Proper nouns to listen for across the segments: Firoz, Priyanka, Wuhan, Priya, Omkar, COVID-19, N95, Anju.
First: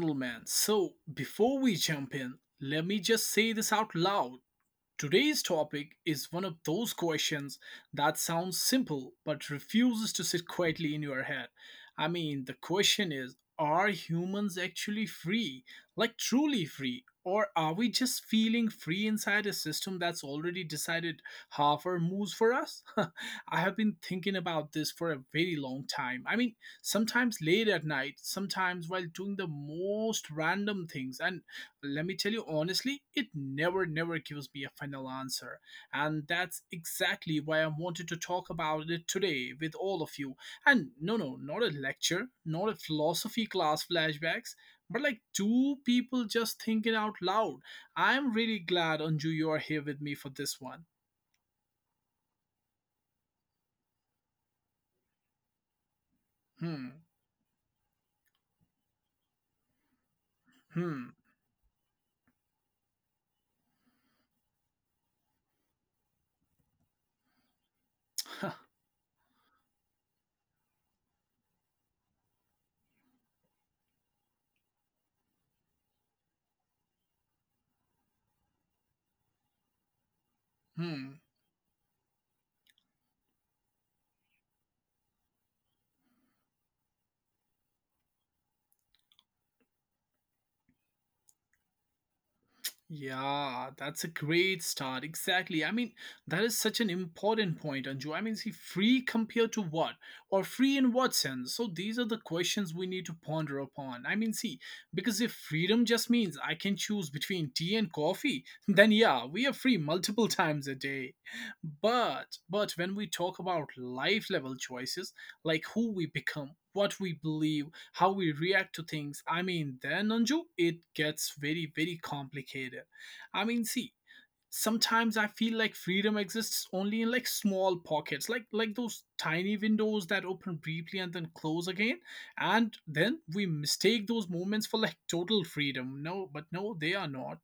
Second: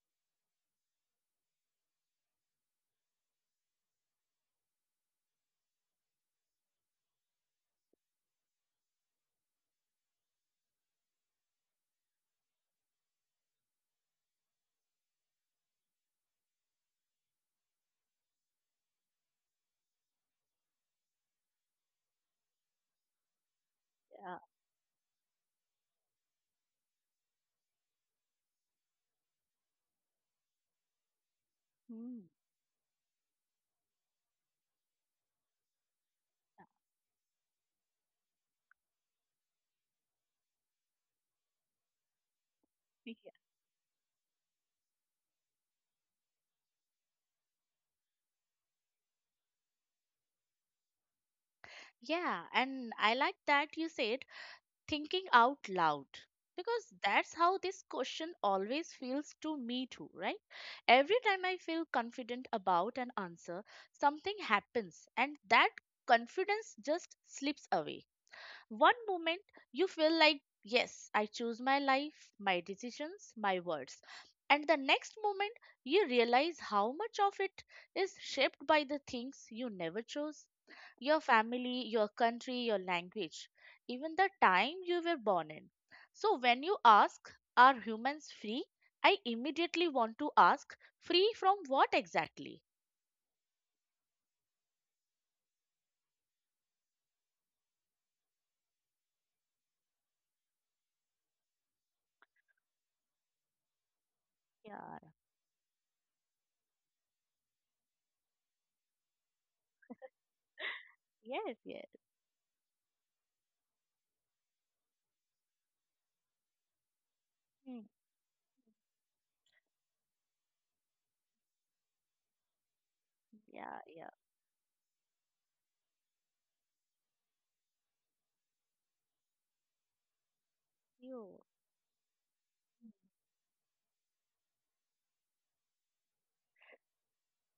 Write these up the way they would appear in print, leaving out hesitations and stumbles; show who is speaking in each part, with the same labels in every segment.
Speaker 1: gentlemen. Before we jump in, let me just say this out loud. Today's topic is one of those questions that sounds simple but refuses to sit quietly in your head. The question is, are humans actually free? Like truly free? Or are we just feeling free inside a system that's already decided how our moves for us? I have been
Speaker 2: Yeah.
Speaker 1: thinking about this for a very long time. Sometimes late at night, sometimes while doing the most random things, and let
Speaker 2: Mm.
Speaker 1: me tell you honestly, it never, never gives me a final answer. And that's exactly why I wanted to talk about it today with all of you. And no, no, not a lecture, not a
Speaker 2: Y-
Speaker 1: philosophy class flashbacks, but like two people just thinking out loud. I'm really glad, Anju, you are here with me for this one.
Speaker 2: Yeah, and I like that you said thinking out loud because
Speaker 1: Hmm,
Speaker 2: that's how this question always feels to me too, right? Every
Speaker 1: hmm,
Speaker 2: time I feel confident about an answer, something happens and that confidence just slips away. One moment you feel like, yes, I choose my life, my decisions, my words. And the next moment you realize how much of it is shaped by the things you never chose, your
Speaker 1: hmm.
Speaker 2: family, your country, your language, even the time you were born in. So, when you ask, are humans free? I immediately want to ask, free from what exactly?
Speaker 1: Yeah, that's a great start. Exactly. That is such an important point, Anju. Free compared to what? Or free in what sense? So these are the questions we need to ponder upon. I mean, see,
Speaker 2: Yeah,
Speaker 1: because if freedom just means I can choose between tea and coffee, then yeah, we are free multiple times a day.
Speaker 2: yes, yes.
Speaker 1: But when we talk about life level choices, like who we become, what we believe,
Speaker 2: Hmm.
Speaker 1: how we react to things. Then Anju, it gets very, very complicated. I mean,
Speaker 2: Yeah,
Speaker 1: see,
Speaker 2: yeah.
Speaker 1: sometimes I feel like freedom exists only in like small pockets, like those tiny windows that open briefly
Speaker 2: You.
Speaker 1: and then close again, and then we mistake those moments for like total freedom. No, but no, they are not.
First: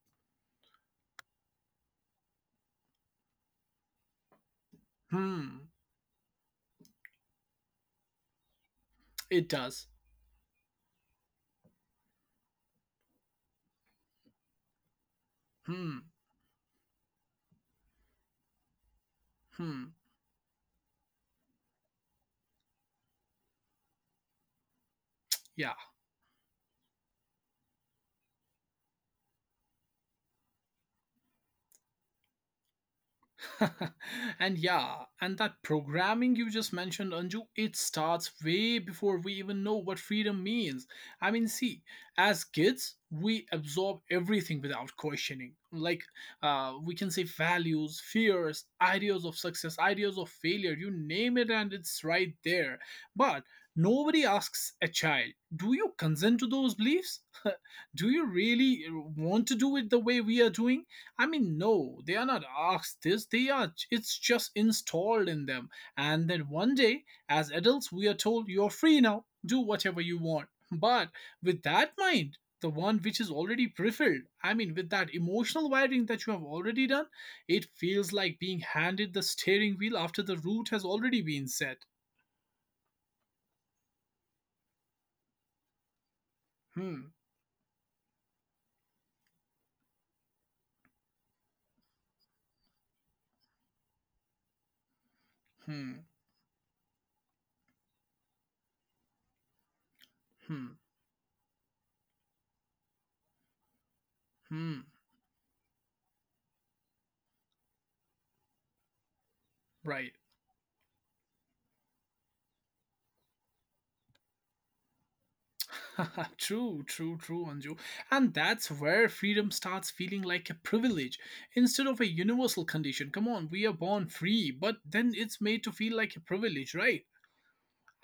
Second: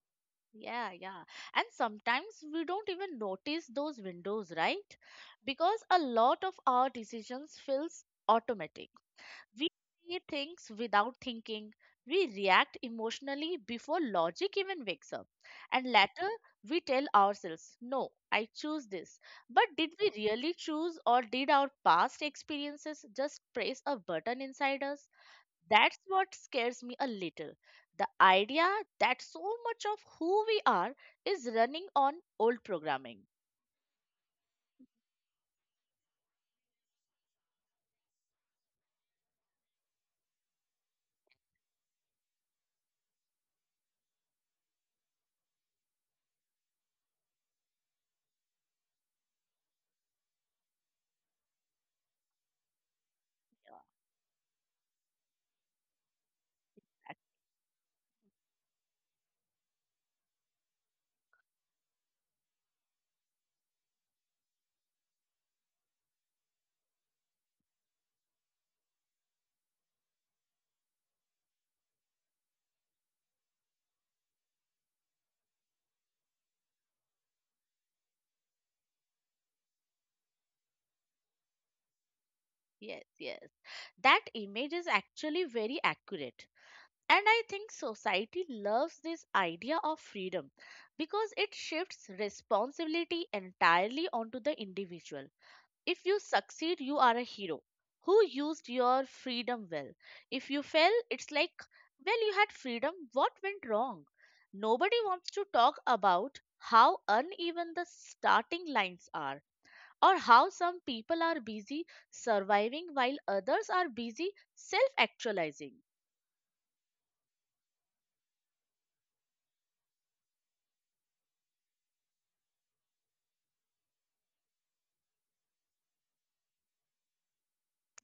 Speaker 2: Yeah, yeah. And sometimes we don't even notice those windows, right?
Speaker 1: Hmm,
Speaker 2: Because a lot of our decisions feels automatic.
Speaker 1: it
Speaker 2: We
Speaker 1: does.
Speaker 2: see things without thinking. We react emotionally before logic even wakes up. And
Speaker 1: Hmm,
Speaker 2: later, we tell ourselves, no, I choose this. But
Speaker 1: hmm.
Speaker 2: did we really choose, or did our past experiences just press a button inside us?
Speaker 1: Yeah,
Speaker 2: That's what scares me a little. The idea that so much of who we are is running on old programming.
Speaker 1: and yeah, and that programming you just mentioned, Anju, it starts way before we even know what freedom means. I mean, see, as kids, we absorb everything without questioning. Like, we can say values, fears, ideas of success, ideas of failure, you name it, and it's right there. But nobody asks a child, do you consent to those
Speaker 2: Ac-
Speaker 1: beliefs? Do you really want to do it the way we are doing? I mean, no, they are not asked this. They are. It's just installed in them. And then one day, as adults, we are told, you're free now. Do whatever you want. But with that mind, the one which is already pre-filled. With that emotional wiring that you have already done, it feels like being handed the steering wheel after the route has already been set.
Speaker 2: Yes, yes. That image is actually very accurate.
Speaker 1: Hmm.
Speaker 2: And I think society loves this idea of freedom because it shifts responsibility entirely onto the individual.
Speaker 1: Hmm.
Speaker 2: If you succeed, you are a hero who used your freedom well. If you
Speaker 1: Hmm.
Speaker 2: fail, it's like, well, you had freedom, what went wrong?
Speaker 1: Hmm.
Speaker 2: Nobody wants to talk about how uneven the starting lines are,
Speaker 1: Right.
Speaker 2: or how some people are busy surviving while others are busy self actualizing.
Speaker 1: True, true, true, Anju. And that's where freedom starts feeling like a privilege instead of a universal condition. Come on, we are born free, but then it's made to feel like a privilege, right?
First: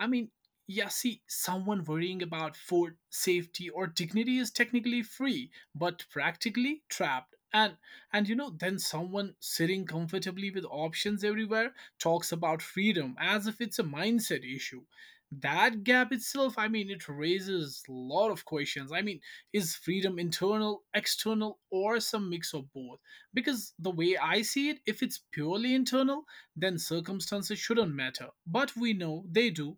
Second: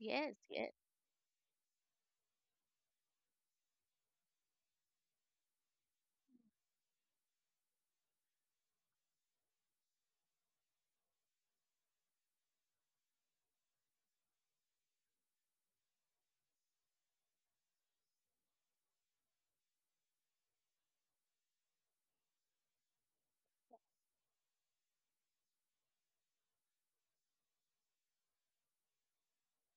Speaker 1: I mean,
Speaker 2: yes.
Speaker 1: someone worrying about food, safety, or dignity is technically free, but practically trapped. And you know, then someone sitting comfortably with options everywhere talks about freedom as if it's a mindset issue. That gap itself, I mean, it raises a lot of questions. I mean, is freedom internal, external, or some mix of both? Because the way I see it, if it's purely internal, then circumstances shouldn't matter. But we know they do.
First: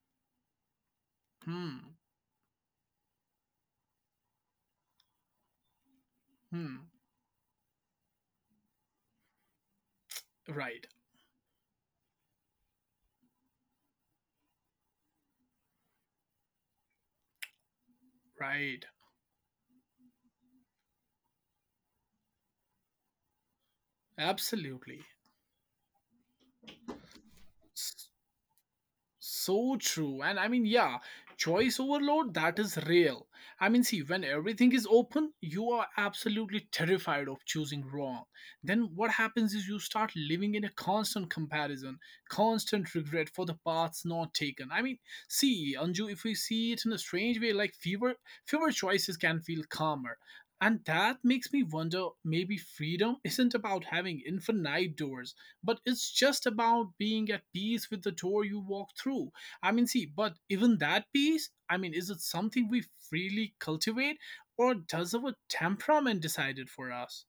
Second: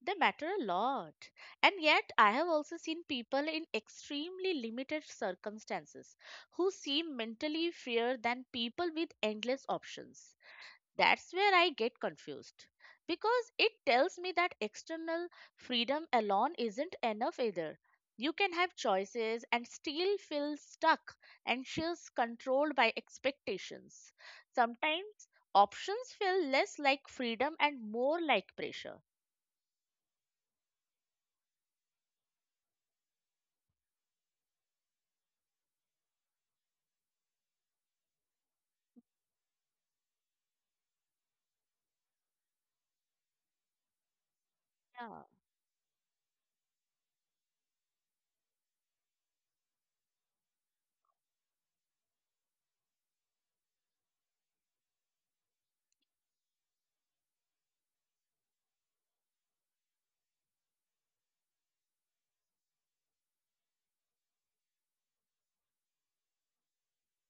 Speaker 2: They matter a lot. And
Speaker 1: Hmm.
Speaker 2: yet, I have also seen people in extremely limited circumstances who
Speaker 1: Hmm.
Speaker 2: seem mentally freer than people with endless options.
Speaker 1: Right.
Speaker 2: That's where I get confused because it tells me that external freedom alone isn't enough either. You can have
Speaker 1: Right.
Speaker 2: choices and still feel stuck, anxious, controlled by expectations.
Speaker 1: Absolutely.
Speaker 2: Sometimes options feel less like freedom and more like pressure.
Speaker 1: So true. And I mean, yeah, choice overload, that is real. When everything is open, you are absolutely terrified of choosing wrong. Then what happens is you start living in a constant comparison, constant regret for the paths not taken. Anju, if we see it in a strange way, like fewer choices can feel calmer. And that makes me wonder, maybe freedom isn't about having infinite doors but it's just about being at peace with the door you walk through. I mean see but even that peace, is it something we freely cultivate, or does our temperament decide it for us?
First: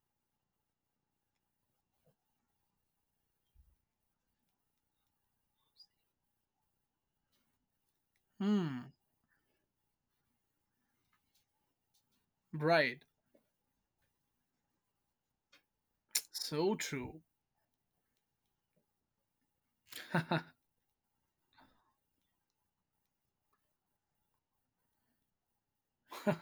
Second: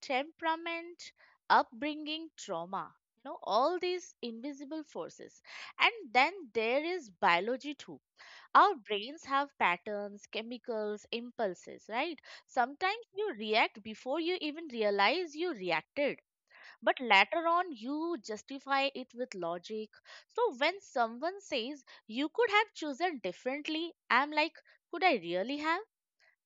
Speaker 2: Temperament, upbringing, trauma, you know, all these invisible forces. And then there is biology too. Our
Speaker 1: Hmm,
Speaker 2: brains have patterns, chemicals, impulses, right? Sometimes
Speaker 1: right,
Speaker 2: you react before you even realize you reacted,
Speaker 1: so
Speaker 2: but
Speaker 1: true.
Speaker 2: later on you justify it with logic. So when someone says you could have chosen differently, I'm like, could I really have?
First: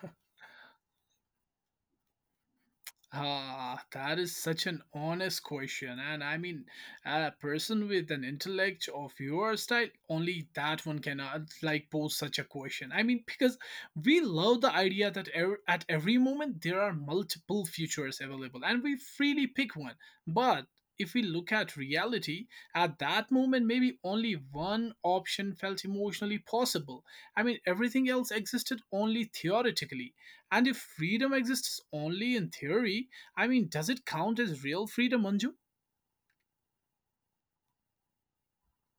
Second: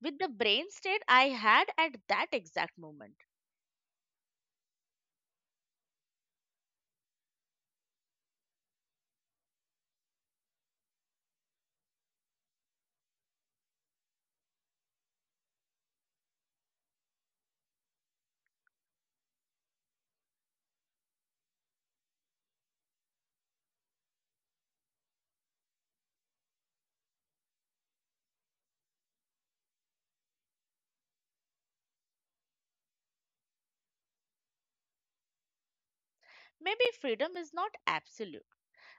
Speaker 2: With the brain state I had at that exact moment.
Speaker 1: Ah, that is such an honest question. A person with an intellect of your style, only that one cannot like pose such a question. Because we love the idea that at every moment there are multiple futures available and we freely pick one. But if we look at reality, at that moment, maybe only one option felt emotionally possible. I mean, everything else existed only theoretically and if freedom exists only in theory, I mean, does it count as real freedom, Manju?
Speaker 2: Maybe freedom is not absolute.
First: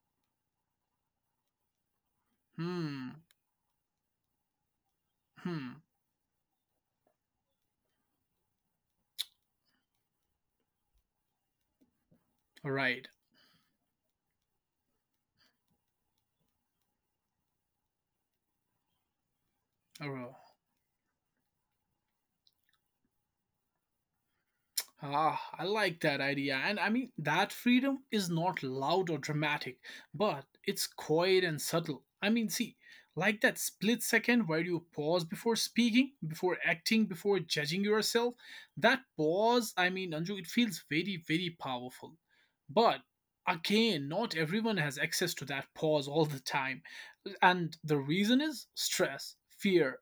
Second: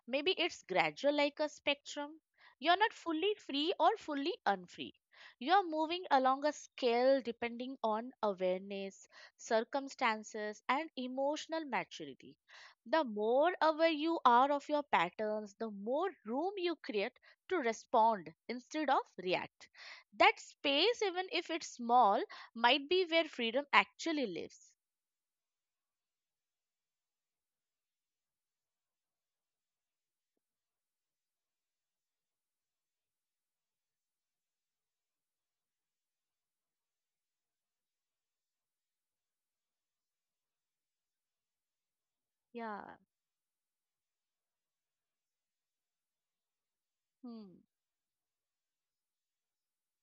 Speaker 2: Maybe it's gradual, like a spectrum. You're not
Speaker 1: Hmm,
Speaker 2: fully free or fully unfree. You're
Speaker 1: hmm,
Speaker 2: moving along a scale depending on awareness, circumstances, and emotional maturity. The
Speaker 1: right.
Speaker 2: more aware you are of your patterns, the more room you create to respond instead of react.
Speaker 1: Oh.
Speaker 2: That space, even if it's small, might be where freedom actually lives.
Speaker 1: Ah, I like that idea. That freedom is not loud or dramatic, but it's quiet and subtle. Like that split second where you pause before speaking, before acting, before judging yourself. That pause, I mean, Anju, it feels very, very powerful.
Speaker 2: Yeah.
Speaker 1: But again, not everyone has access to that pause all the time.
Speaker 2: Hmm.
Speaker 1: And the reason is stress, fear,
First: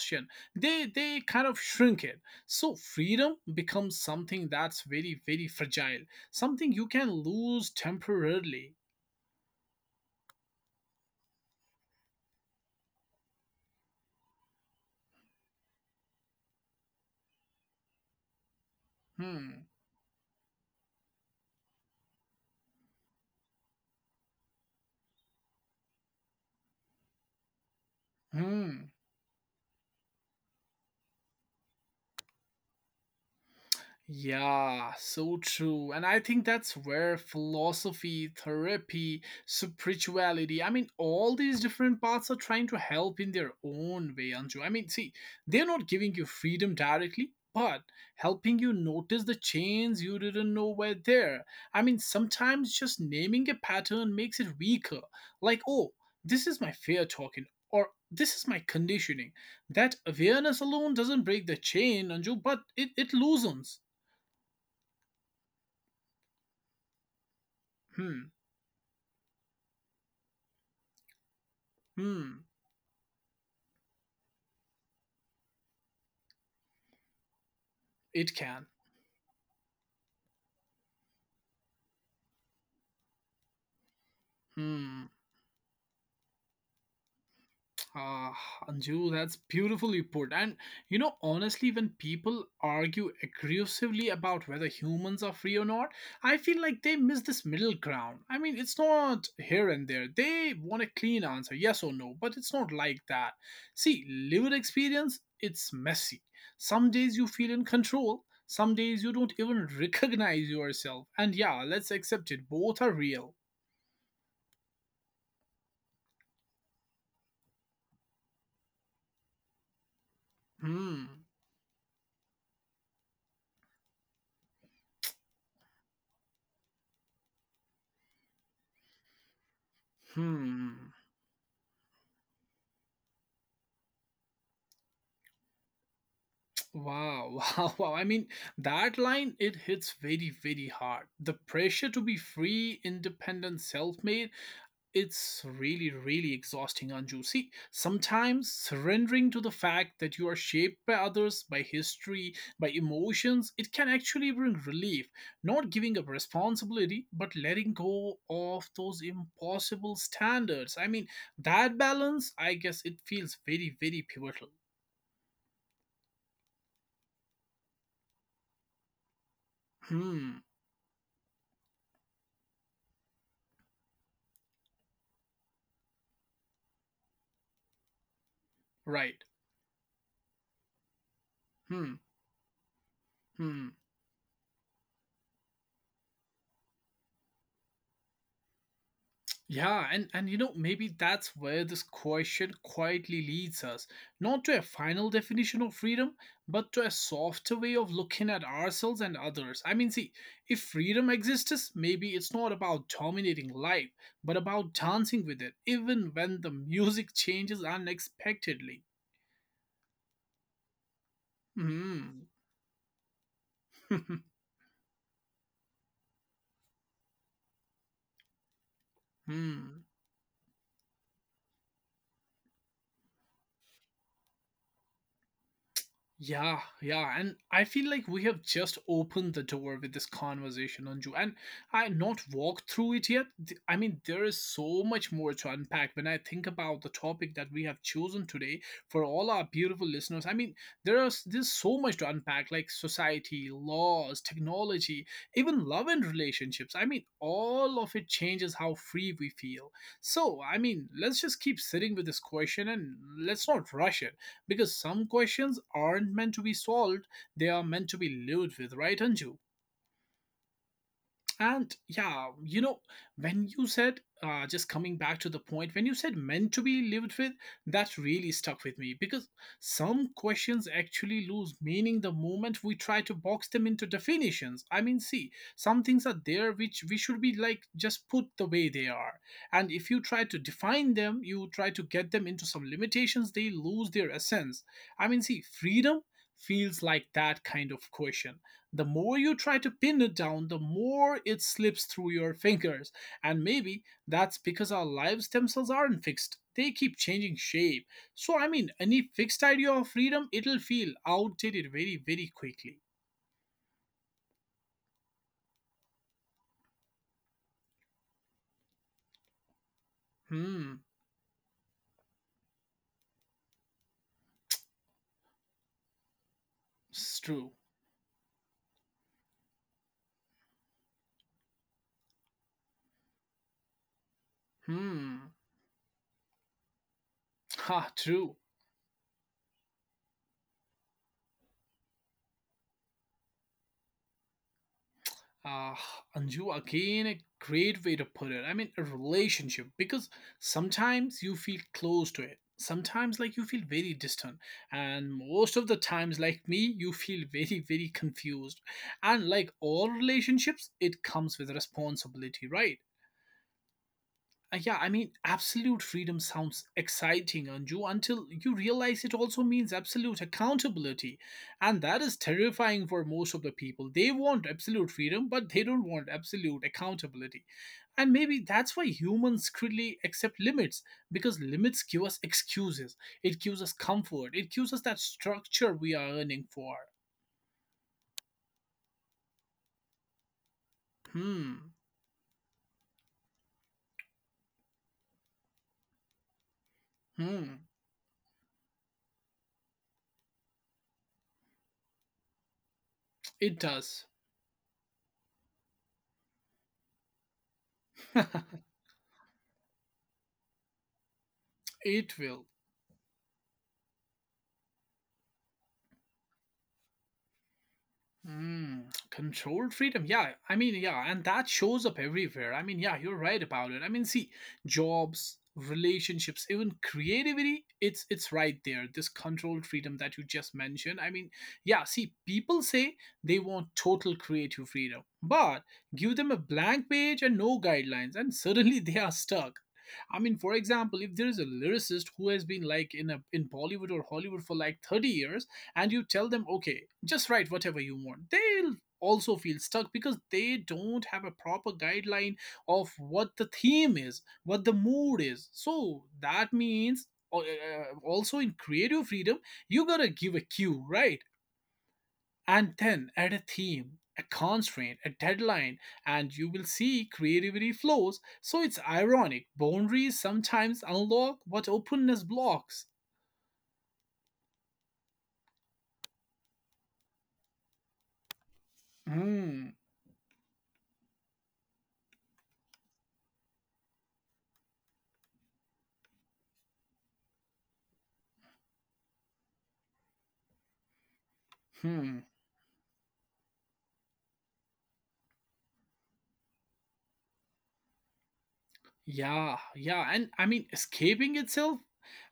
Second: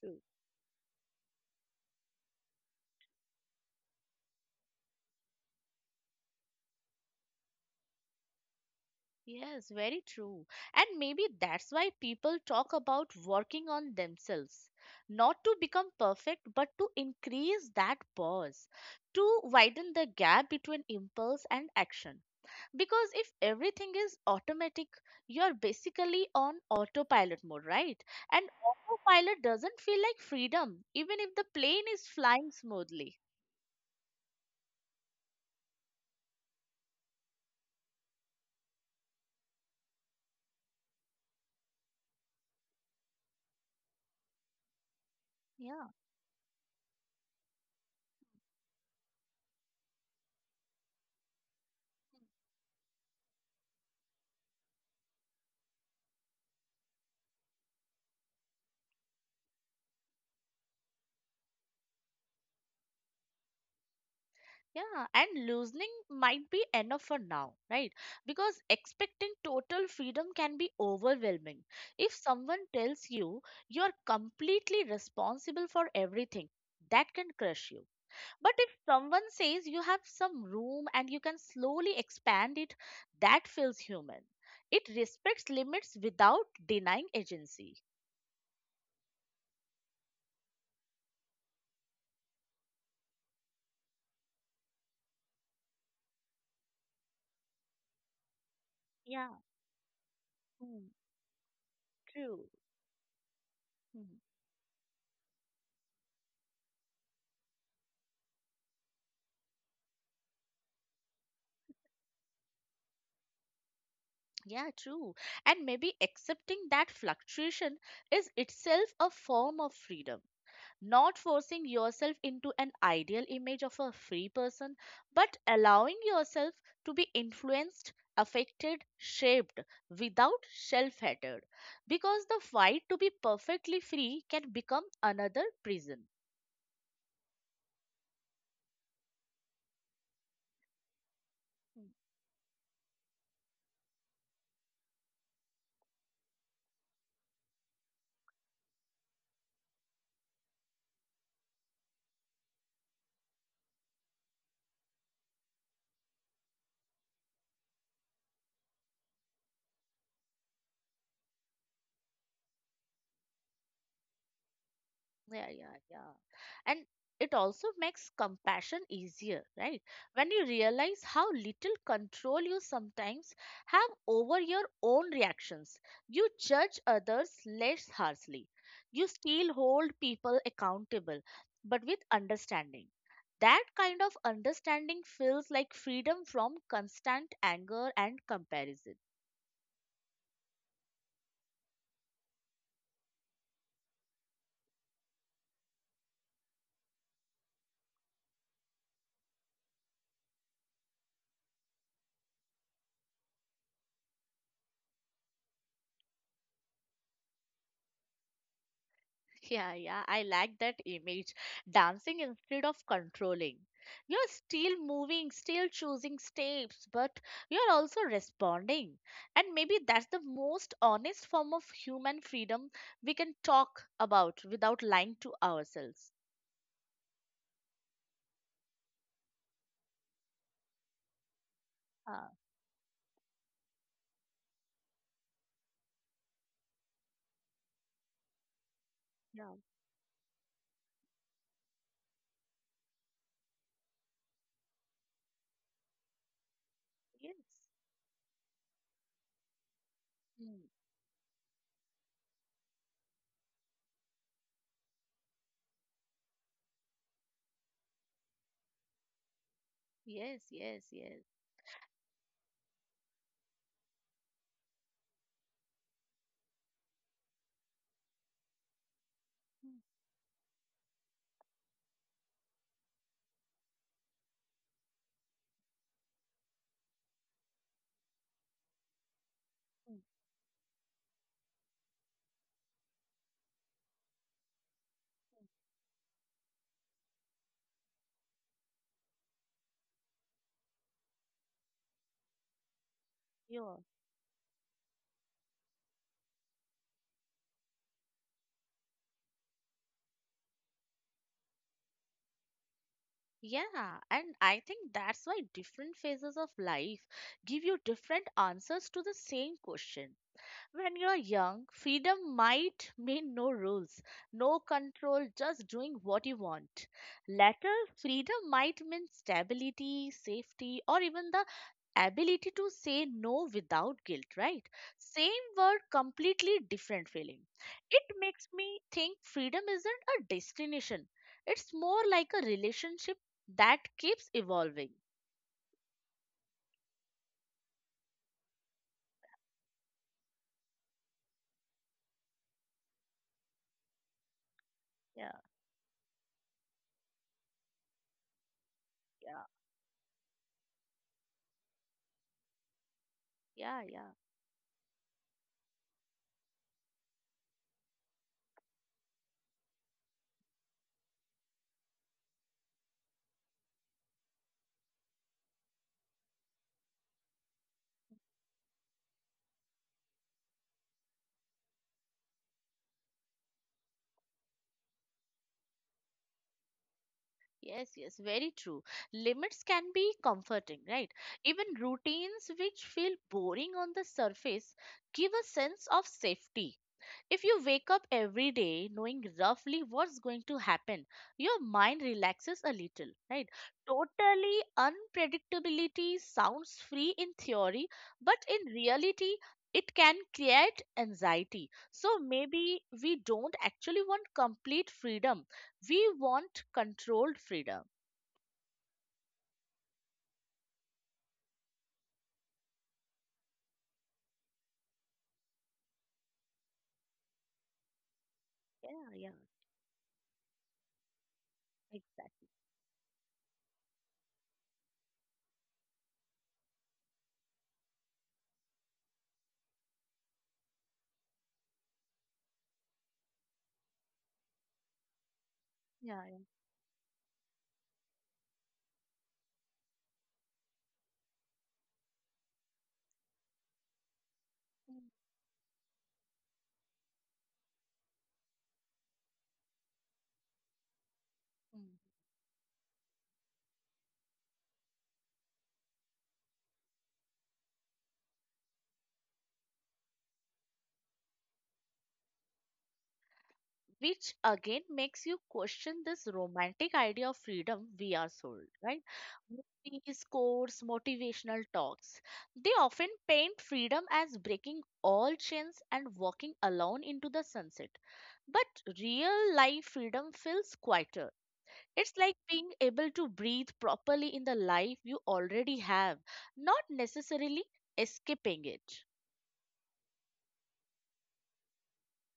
Speaker 2: True.
Speaker 1: They kind of shrink it, so freedom becomes something that's very, very fragile, something you can lose temporarily.
Speaker 2: Yes, very true. And maybe that's why people talk about working on themselves. Not to become perfect, but to increase that pause, to
Speaker 1: Hmm.
Speaker 2: widen the gap between impulse and action. Because if everything is automatic, you're basically on autopilot mode, right? And
Speaker 1: Hmm.
Speaker 2: autopilot doesn't feel like freedom, even if the plane is flying smoothly.
Speaker 1: Yeah, so true. And I think that's where philosophy, therapy, spirituality, I mean, all these different paths are trying to help in their own way, Anju. They're not
Speaker 2: Yeah.
Speaker 1: giving you freedom directly, but helping you notice the chains you didn't know were there. I mean, sometimes just naming a pattern makes it weaker. Like, oh, this is my fear talking, or this is my conditioning. That awareness alone doesn't break the chain, Anju, but it loosens.
Speaker 2: Yeah, and loosening might be enough for now, right?
Speaker 1: Hmm.
Speaker 2: Because expecting total freedom can be overwhelming. If
Speaker 1: Hmm.
Speaker 2: someone tells you you're completely responsible for everything, that can crush you.
Speaker 1: It
Speaker 2: But
Speaker 1: can.
Speaker 2: if someone says you have some room and you can slowly expand it, that feels human. It
Speaker 1: Hmm.
Speaker 2: respects limits without denying agency.
Speaker 1: Ah, Anju, that's beautifully put. And you know, honestly, when people argue aggressively about whether humans are free or not, I feel like they miss this middle ground. I mean, it's not
Speaker 2: Yeah,
Speaker 1: here and there. They want a
Speaker 2: mm,
Speaker 1: clean answer, yes or no, but
Speaker 2: true.
Speaker 1: it's not like that. See,
Speaker 2: Hmm.
Speaker 1: lived experience, it's messy. Some days you feel in control. Some days you don't even recognize yourself. And yeah, let's accept it. Both are real.
Speaker 2: Yeah, true. And maybe accepting that fluctuation is itself a form of freedom.
Speaker 1: Hmm.
Speaker 2: Not forcing yourself into an ideal image of a free person, but allowing yourself to be influenced, affected, shaped, without
Speaker 1: Hmm. Wow.
Speaker 2: self hatred. Because the fight to be perfectly free can become another prison.
Speaker 1: Wow. Wow. That line, it hits very, very hard. The pressure to be free, independent, self made, it's really, really exhausting, Anju. See, sometimes surrendering to the fact that you are shaped by others, by history, by emotions, it can actually bring relief. Not giving up responsibility, but letting go of those impossible standards. That balance, I guess, it feels very, very pivotal.
Speaker 2: Yeah, yeah, yeah. And it also makes compassion easier, right? When
Speaker 1: Hmm.
Speaker 2: you realize how little control you sometimes have over your own reactions, you judge others less harshly. You
Speaker 1: Right.
Speaker 2: still hold people accountable, but
Speaker 1: Hmm.
Speaker 2: with understanding. That
Speaker 1: Hmm.
Speaker 2: kind of understanding feels like freedom from constant anger and comparison.
Speaker 1: Yeah, and you know, maybe that's where this question quietly leads us, not to a final definition of freedom, but to a softer way of looking at ourselves and others. If freedom exists, maybe it's not about dominating life, but about dancing with it, even when the music changes unexpectedly.
Speaker 2: Yeah, yeah, I like that image. Dancing
Speaker 1: Hmm.
Speaker 2: instead of controlling. You're still moving, still choosing steps, but you're also responding. And maybe
Speaker 1: hmm.
Speaker 2: that's the most honest form of human freedom we can talk about without lying to ourselves.
Speaker 1: Yeah, yeah, and I feel like we have just opened the door with this conversation, Anju, and I not
Speaker 2: Ah,
Speaker 1: walked through it yet. I mean, there is so much more to unpack when I think about the topic that we have chosen today for all our
Speaker 2: yeah.
Speaker 1: beautiful listeners. There's so much to unpack, like society, laws, technology, even love and relationships. I mean,
Speaker 2: Yes.
Speaker 1: all of it changes how free we feel. So,
Speaker 2: Mm.
Speaker 1: I mean, let's just keep sitting with this question and let's not rush it because some questions aren't meant to be solved, they are meant to be lived with, right, Anju?
Speaker 2: Yes, yes, yes.
Speaker 1: And yeah, you know, when you said, just coming back to the point, when you said meant to be lived with, that really stuck with me because
Speaker 2: Mm,
Speaker 1: some questions actually lose meaning the moment we try to box them into definitions. Some things are there which we should be like just put the way they are. And if
Speaker 2: mm.
Speaker 1: you try to define them, you try to get them into some limitations, they lose their essence. Freedom feels like that kind of question. The more you try to pin it down, the more it slips through your fingers. And
Speaker 2: Yeah.
Speaker 1: maybe that's because our lives themselves aren't fixed. They keep changing shape. So, I mean, any fixed idea of freedom, it'll feel outdated very, very quickly.
Speaker 2: Yeah, and I think that's why different phases of life give you different answers to the same question.
Speaker 1: Hmm,
Speaker 2: When you're young, freedom might mean no rules, no control, just doing what you want.
Speaker 1: it's true.
Speaker 2: Later, freedom might mean stability, safety, or even the ability to say no without guilt, right?
Speaker 1: Hmm,
Speaker 2: Same word, completely different feeling.
Speaker 1: ha,
Speaker 2: It
Speaker 1: true.
Speaker 2: makes me think freedom isn't a destination, it's more like a relationship that keeps evolving.
Speaker 1: uh, Anju, again, a great way to put it. I mean, a relationship, because sometimes you feel close to it. Sometimes, like, you feel very distant. And
Speaker 2: Yeah,
Speaker 1: most of the times, like me, you feel very, very confused. And
Speaker 2: yeah,
Speaker 1: like all relationships, it comes with responsibility, right?
Speaker 2: yeah, yeah.
Speaker 1: Absolute freedom sounds exciting, Anju, until you realize it also means absolute accountability. And that is terrifying for most of the people. They want absolute freedom, but they don't want absolute accountability. And maybe that's why humans really accept limits, because limits give us excuses. It gives us comfort. It gives us that structure we are yearning for.
Speaker 2: Yes, yes, very true. Limits can be comforting, right? Even
Speaker 1: Hmm.
Speaker 2: routines which feel boring on the surface give a sense of safety. If you
Speaker 1: Hmm.
Speaker 2: wake up every day knowing roughly what's going to happen, your mind relaxes a little, right?
Speaker 1: It does.
Speaker 2: Totally unpredictability sounds free in theory, but in reality, it can create anxiety. So
Speaker 1: it will.
Speaker 2: maybe we don't actually want complete freedom, we want controlled freedom.
Speaker 1: Mm, Controlled freedom. Yeah, and that shows up everywhere. You're right about it. Jobs, relationships, even creativity, it's right
Speaker 2: Yeah,
Speaker 1: there. This
Speaker 2: yeah,
Speaker 1: controlled freedom that you just mentioned.
Speaker 2: exactly.
Speaker 1: People say they want total creative freedom, but give them a blank page and no guidelines, and suddenly they are stuck. For example, if there is a lyricist who has been in a in Bollywood or Hollywood for like 30 years, and you
Speaker 2: Yeah,
Speaker 1: tell
Speaker 2: yeah.
Speaker 1: them, okay, just write whatever you want, they'll also feel stuck because they don't have a proper guideline of what the theme is, what the
Speaker 2: Mm,
Speaker 1: mood is. So that means uh, uh, also in creative freedom, you gotta give a cue, right?
Speaker 2: mm.
Speaker 1: And then add a theme, a constraint, a deadline, and you will see creativity flows. So it's ironic. Boundaries sometimes unlock what openness blocks.
Speaker 2: Which again makes you question this romantic idea of freedom we are sold, right?
Speaker 1: Hmm.
Speaker 2: Movies, quotes, motivational talks. They often paint freedom as breaking all chains and walking alone into the sunset. But real life freedom feels quieter. It's
Speaker 1: Hmm.
Speaker 2: like being able to breathe properly in the life you already have, not necessarily escaping it.
Speaker 1: Yeah, yeah, and escaping itself,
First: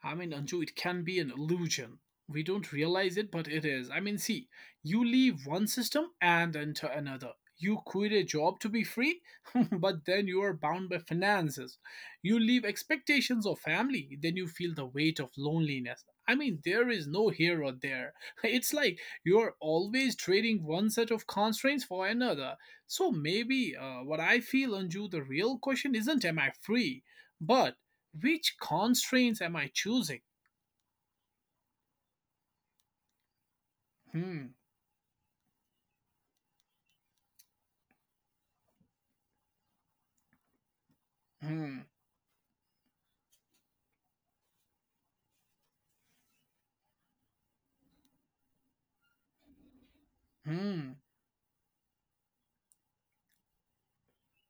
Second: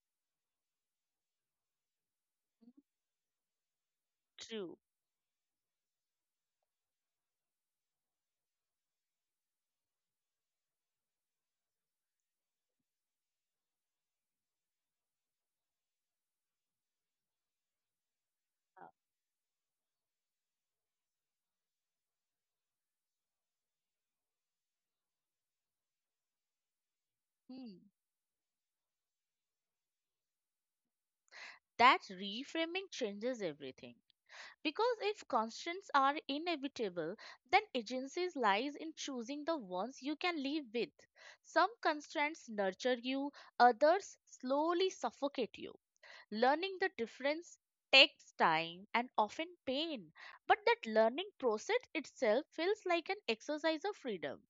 Speaker 1: Anju, it can be an illusion. We don't realize it, but it is.
Speaker 2: True.
Speaker 1: You leave one system and enter another. You quit a job to be free, but then you are bound by finances. You leave expectations of family, then you feel the weight of loneliness. There is no here or there. It's like you're always trading one set of constraints for another. So maybe what I feel, Anju, the real question isn't am I free,
Speaker 2: Hmm.
Speaker 1: but which constraints am I choosing?
Speaker 2: That reframing changes everything.
Speaker 1: Hmm,
Speaker 2: Because if constraints are inevitable, then agency lies in choosing the ones you can live with. Some
Speaker 1: hmm,
Speaker 2: constraints nurture you, others slowly suffocate you. Learning the difference takes time and often pain, but that
Speaker 1: hmm.
Speaker 2: learning process itself feels like an exercise of freedom.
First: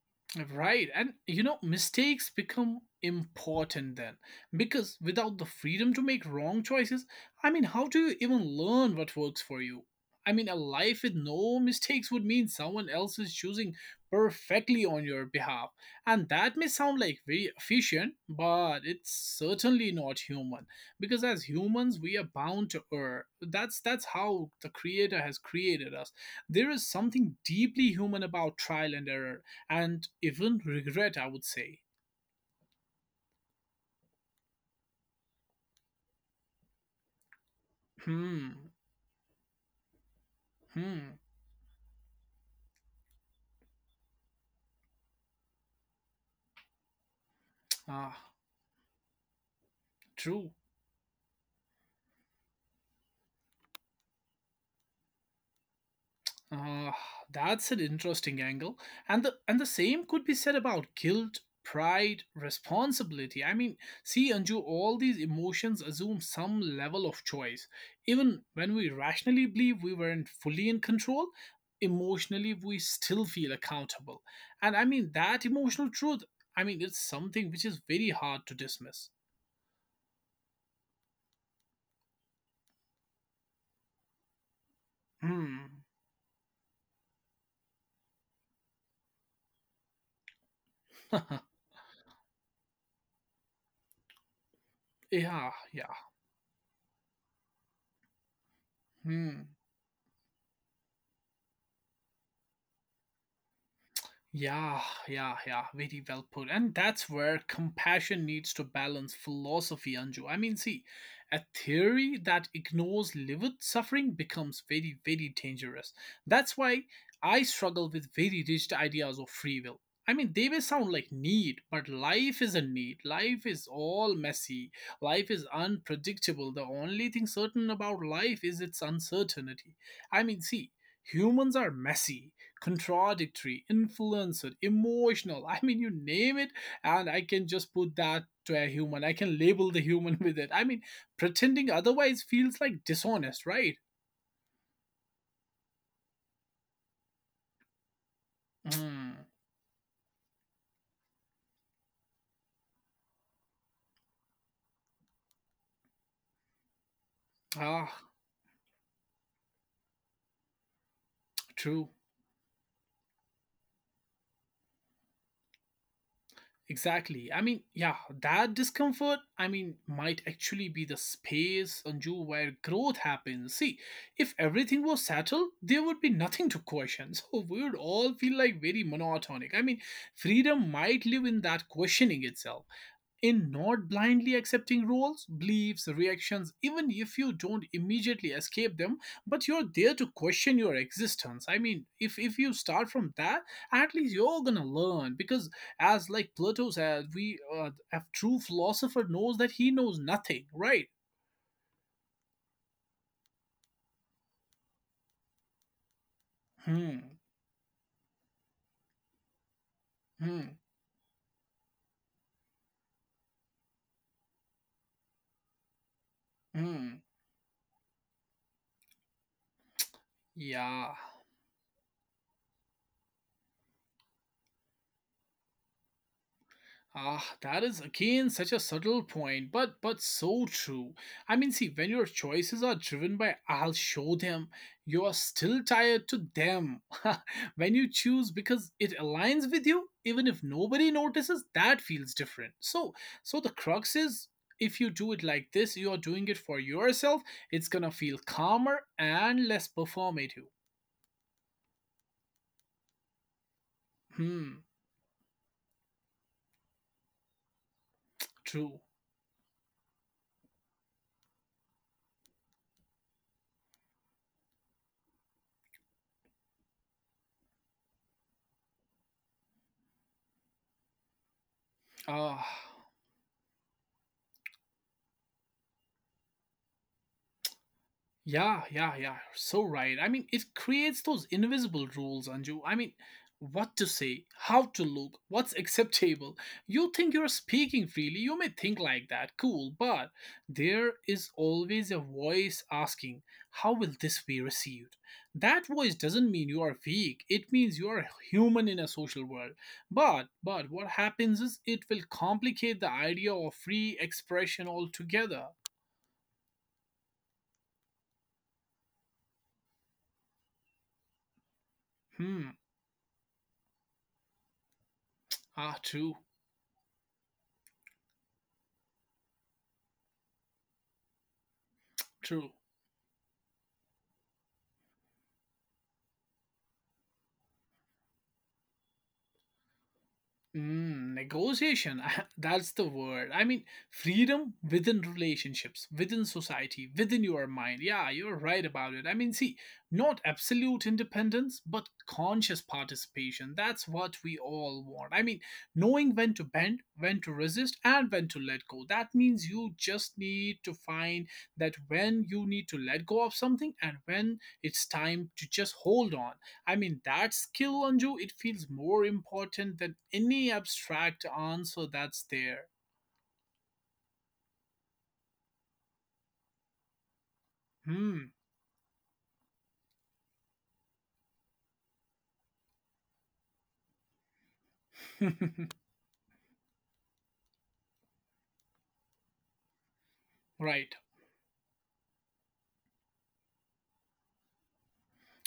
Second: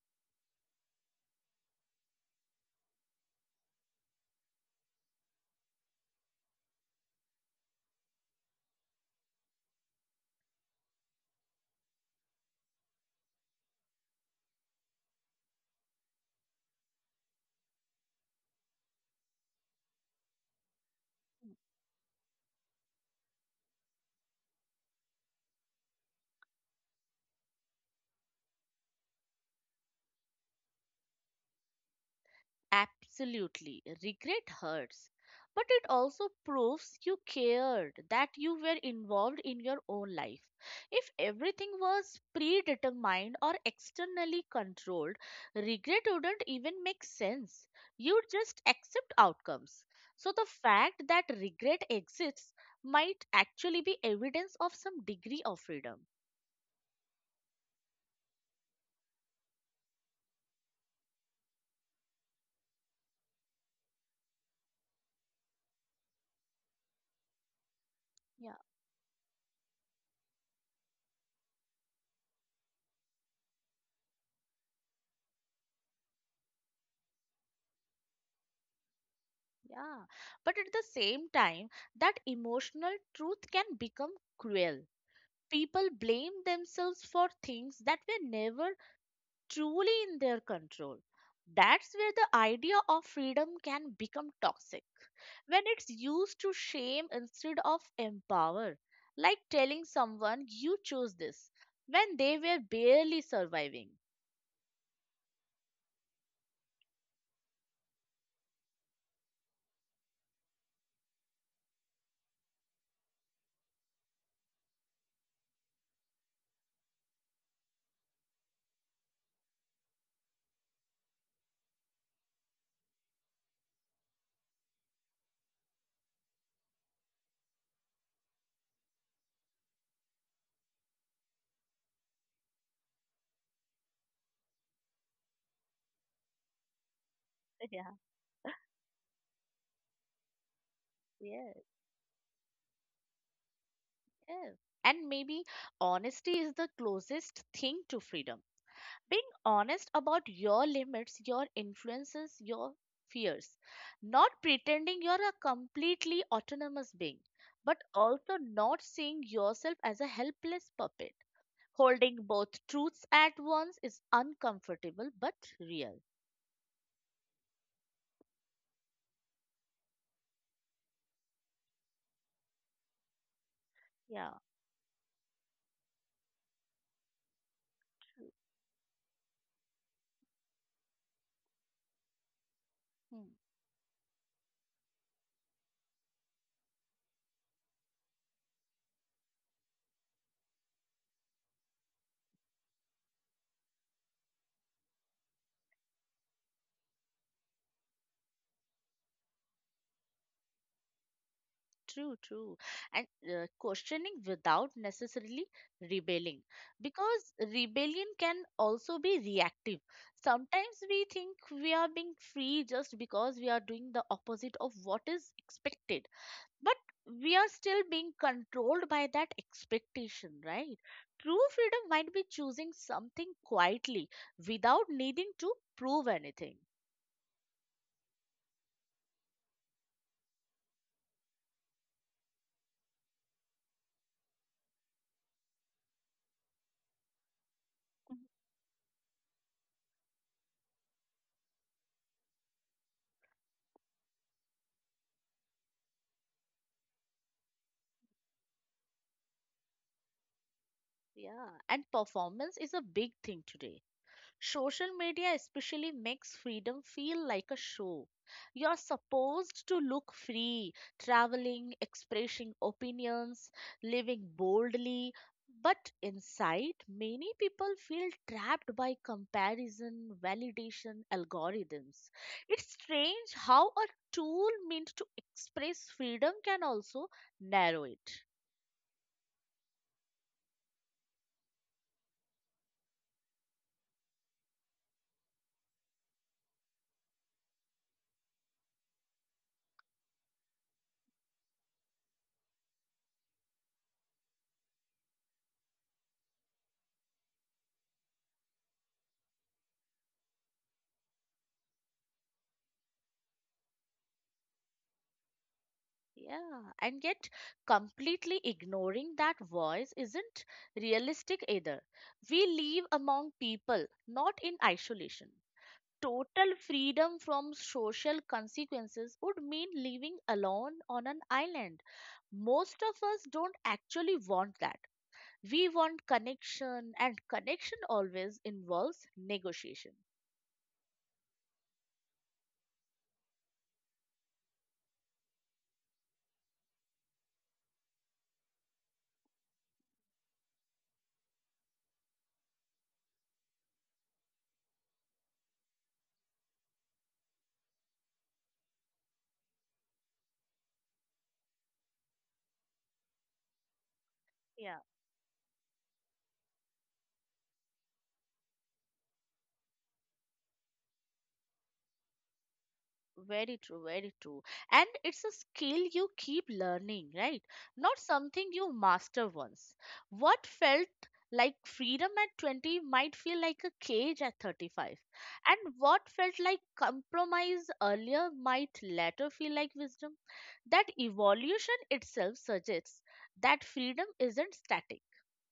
Speaker 1: Right. And you know, mistakes become important then because without the freedom to make wrong choices, how do you even learn what works for you? A life with no mistakes would mean someone else is choosing perfectly on your behalf. And that may sound like very efficient, but it's certainly not human. Because as humans, we are bound to err. That's how the creator has created us. There is something deeply human about trial and error and even regret, I would say.
Speaker 2: Absolutely. Regret hurts. But it also proves you cared, that
Speaker 1: Hmm,
Speaker 2: you were involved in your own life. If
Speaker 1: hmm,
Speaker 2: everything was predetermined or externally controlled, regret wouldn't even make sense.
Speaker 1: ah,
Speaker 2: You'd just accept outcomes. So the
Speaker 1: true.
Speaker 2: fact that regret exists might actually be evidence of some degree of freedom.
Speaker 1: Ah, that's an interesting angle. And the same could be said about guilt, pride, responsibility. Anju, all these emotions assume some level of choice.
Speaker 2: Yeah,
Speaker 1: Even when we rationally believe we weren't fully in control, emotionally we still feel accountable. And that emotional truth, it's something which is very hard to dismiss.
Speaker 2: yeah. But at the same time, that emotional truth can become cruel. People
Speaker 1: Hmm.
Speaker 2: blame themselves for things that were never truly in their control. That's where the idea of freedom can become toxic,
Speaker 1: Yeah,
Speaker 2: when it's
Speaker 1: yeah.
Speaker 2: used to shame instead of empower. Like
Speaker 1: Hmm.
Speaker 2: telling someone you chose this when they were barely surviving.
Speaker 1: Yeah, yeah, yeah. Very well put. And that's where compassion needs to balance philosophy, Anju. A theory that ignores lived suffering becomes very, very dangerous. That's why I struggle with very rigid ideas of free will. They may sound like need, but life is a need. Life is all messy. Life is unpredictable. The only thing certain about life is its uncertainty. I mean, see, Humans are messy, contradictory, influencer, emotional. You name it, and I can just put
Speaker 2: Yeah,
Speaker 1: that to a human. I can label the human with it.
Speaker 2: yeah,
Speaker 1: Pretending otherwise feels like dishonest, right?
Speaker 2: yeah. And maybe honesty is the closest thing to freedom,
Speaker 1: Mm,
Speaker 2: being honest about your limits, your influences, your fears, not pretending you're a completely autonomous being, but
Speaker 1: Ah,
Speaker 2: also not seeing yourself as a helpless puppet.
Speaker 1: true.
Speaker 2: Holding both truths at once is uncomfortable but real.
Speaker 1: Exactly. That discomfort, might actually be the space, Anju, where growth happens. See,
Speaker 2: Yeah.
Speaker 1: if everything was settled, there would be nothing to question. So we would all feel like very monotonic. Freedom might live in that questioning itself,
Speaker 2: Hmm.
Speaker 1: in not blindly accepting roles, beliefs, reactions, even if you don't immediately escape them, but you're there to question your existence. If you start from that, at least you're gonna learn because as like Plato said, we a true philosopher knows that he knows nothing, right?
Speaker 2: True, true. And questioning without necessarily rebelling.
Speaker 1: Hmm,
Speaker 2: Because rebellion can also be reactive.
Speaker 1: hmm,
Speaker 2: Sometimes we think we are being free just because we are doing the opposite of what is expected. But
Speaker 1: hmm.
Speaker 2: we are still being controlled by that expectation, right?
Speaker 1: Yeah.
Speaker 2: True freedom might be choosing something quietly without needing to prove anything.
Speaker 1: Ah, that is again such a subtle point, but so true. When your choices are driven by "I'll show them," you are still tied to them. When you choose because it aligns with you, even if nobody notices, that feels different. So the crux is, if you do it like this, you are doing it for yourself. It's gonna feel calmer and less performative.
Speaker 2: Yeah, and performance is a big thing today.
Speaker 1: Hmm,
Speaker 2: Social media especially makes freedom feel like a show. You're
Speaker 1: True.
Speaker 2: supposed to look free, traveling, expressing opinions, living boldly. But inside, many people feel trapped by comparison, validation, algorithms.
Speaker 1: Ah.
Speaker 2: It's strange how a tool meant to express freedom can also narrow it.
Speaker 1: Yeah, yeah, yeah. So right. It creates those invisible rules, Anju. What to say, how to look, what's acceptable. You think you're speaking freely, you may think like that, cool, but there is always a voice asking, how will this be received? That voice doesn't mean you are weak, it means you are human in a social world. But what happens is it will complicate the idea of free expression altogether.
Speaker 2: Yeah, and yet completely ignoring that voice isn't realistic either. We
Speaker 1: Hmm,
Speaker 2: live among people, not in isolation.
Speaker 1: ah, true,
Speaker 2: Total freedom from social consequences would mean living alone on an island.
Speaker 1: true.
Speaker 2: Most of us don't actually want that. We want connection, and connection always involves negotiation.
Speaker 1: Negotiation. That's the word. Freedom within relationships, within society, within your mind. Yeah, you're right about it. Not absolute independence, but conscious participation. That's what we all want. Knowing when to bend, when to resist, and when to let go. That means you just need to find that when you need to let go of something and when it's time to just hold on. That skill, Anju, it feels more important than any abstract answer that's there.
Speaker 2: Very true, very true. And it's a skill you keep learning, right? Not
Speaker 1: Hmm.
Speaker 2: something you master once. What felt like freedom at 20 might feel like a cage at 35. And what felt like compromise earlier might later feel like wisdom. That
Speaker 1: Right.
Speaker 2: evolution itself suggests that freedom isn't static.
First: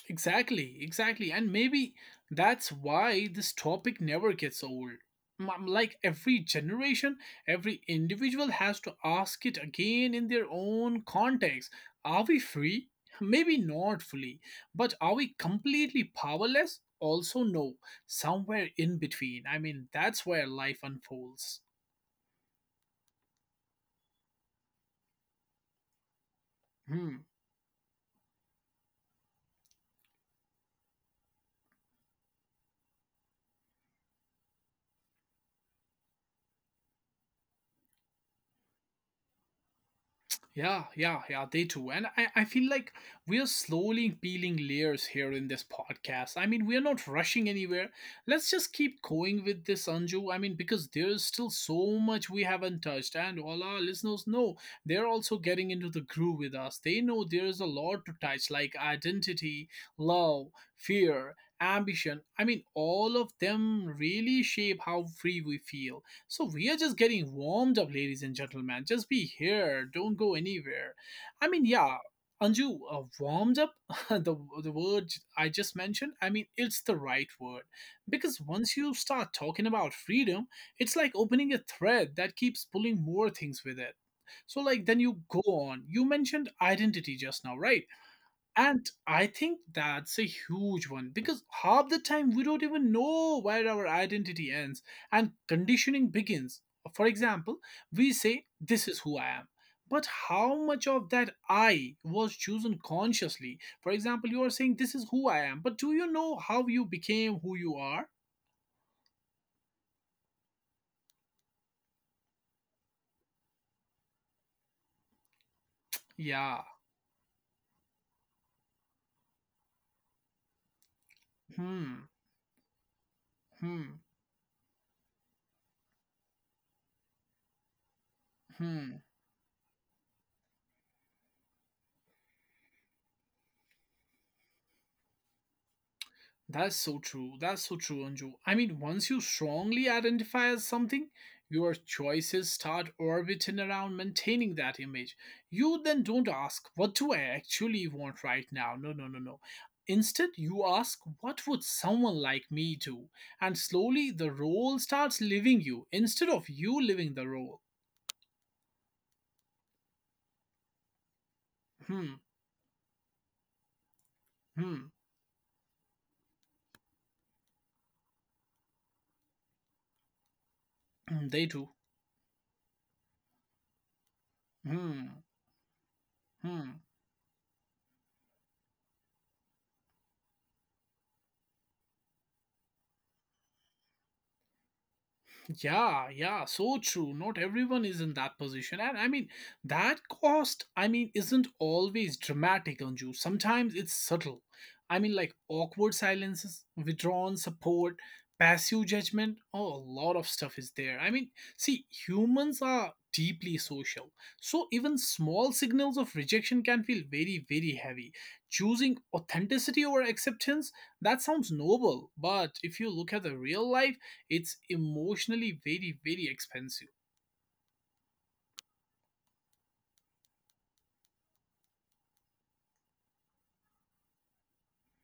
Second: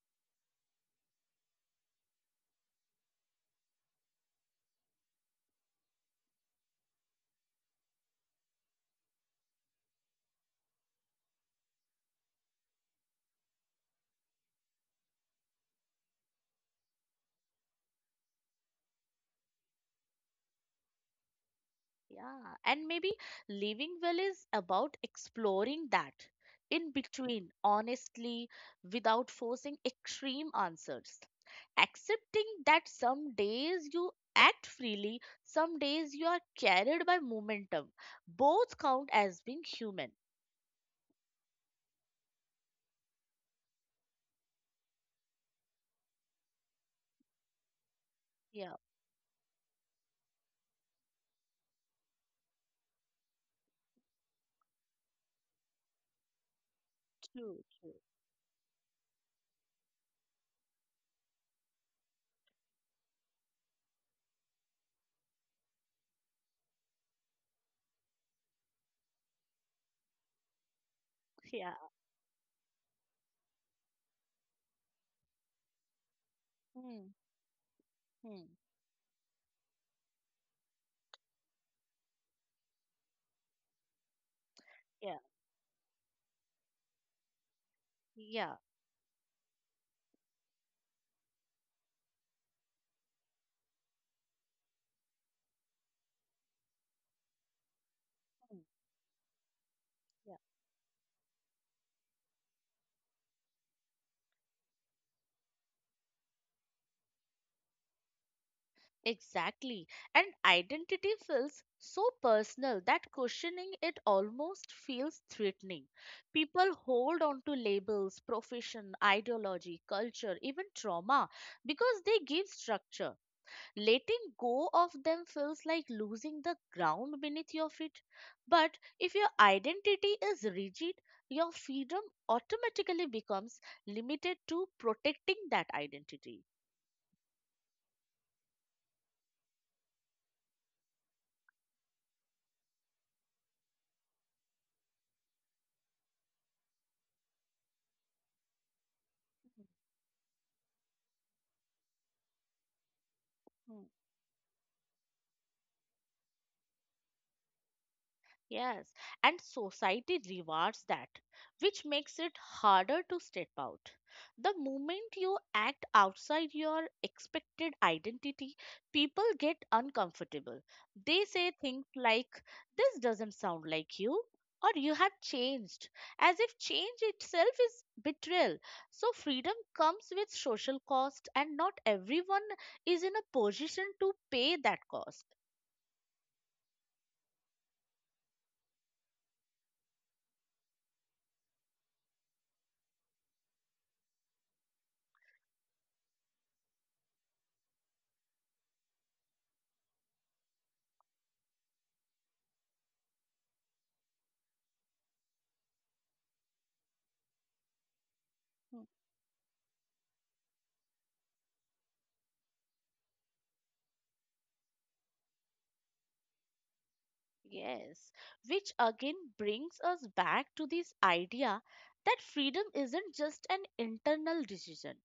Speaker 1: Exactly. Exactly. And maybe that's why this topic never gets old. Like every generation, every individual has to ask it again in their own context. Are we free? Maybe not fully. But are we completely powerless? Also, no. Somewhere in between. That's where life unfolds.
Speaker 2: Yeah, and maybe living well is about exploring that in
Speaker 1: Hmm.
Speaker 2: between, honestly, without forcing extreme answers. Accepting that some days you act freely, some days you are carried by momentum. Both count as being human.
Speaker 1: Yeah, yeah, yeah, they too. And I feel like we are slowly peeling layers here in this podcast. We are not rushing anywhere. Let's just
Speaker 2: Yeah,
Speaker 1: keep going with this, Anju. Because there's still so much we haven't touched. And all our listeners know they're also getting into the groove with us. They know there's
Speaker 2: true,
Speaker 1: a
Speaker 2: true.
Speaker 1: lot to touch, like identity, love, fear, ambition. All of them really shape how free we feel. So we are just getting warmed up, ladies and gentlemen. Just be here. Don't go anywhere. I mean,
Speaker 2: Yeah.
Speaker 1: yeah, Anju, warmed up. the the word I just mentioned. It's the
Speaker 2: Hmm,
Speaker 1: right word because
Speaker 2: hmm,
Speaker 1: once you start talking about freedom, it's like opening a thread that keeps pulling more things with it. So like, then
Speaker 2: yeah,
Speaker 1: you go on. You mentioned identity just now, right?
Speaker 2: yeah.
Speaker 1: And I think that's a huge one because half the time we don't even know where our identity ends and conditioning begins. For example, we say,
Speaker 2: Hmm,
Speaker 1: this is who I am. But
Speaker 2: yeah.
Speaker 1: how much of that I was chosen consciously? For example, you are saying, this is who I am. But do you know how you became who you are?
Speaker 2: Exactly. And identity feels so personal that questioning it almost feels threatening.
Speaker 1: Yeah.
Speaker 2: People hold on to labels, profession, ideology, culture, even trauma because
Speaker 1: Hmm.
Speaker 2: they give structure.
Speaker 1: Hmm.
Speaker 2: Letting go of them feels like losing the ground beneath your feet. But
Speaker 1: Hmm.
Speaker 2: if your identity is rigid, your freedom automatically becomes limited to protecting that identity.
Speaker 1: That's so true. That's so true, Anju. Once you strongly identify as something, your choices start orbiting around maintaining that image. You then don't ask, what do I actually want right now? No, no, no, no. Instead, you ask, what would someone like me do? And slowly, the role starts living you instead of you living the role.
Speaker 2: Yes, and society rewards that, which
Speaker 1: Hmm,
Speaker 2: makes it harder to step out. The
Speaker 1: hmm,
Speaker 2: moment you act outside your expected identity, people get uncomfortable. They
Speaker 1: they
Speaker 2: say
Speaker 1: do.
Speaker 2: things like, this doesn't sound like you, or you
Speaker 1: Hmm,
Speaker 2: have changed, as if
Speaker 1: hmm.
Speaker 2: change itself is betrayal. So, freedom comes with social cost, and not everyone is in a position to pay that cost.
Speaker 1: Yeah, yeah, so true. Not everyone is in that position. And that cost, isn't always dramatic on you. Sometimes it's subtle. Like awkward silences, withdrawn support, passive judgment. Oh, a lot of stuff is there. Humans are deeply social. So even small signals of rejection can feel very, very heavy. Choosing authenticity over acceptance, that sounds noble. But if you look at the real life, it's emotionally very, very expensive.
Speaker 2: Yes, which again brings us back to this idea that freedom isn't just an internal decision.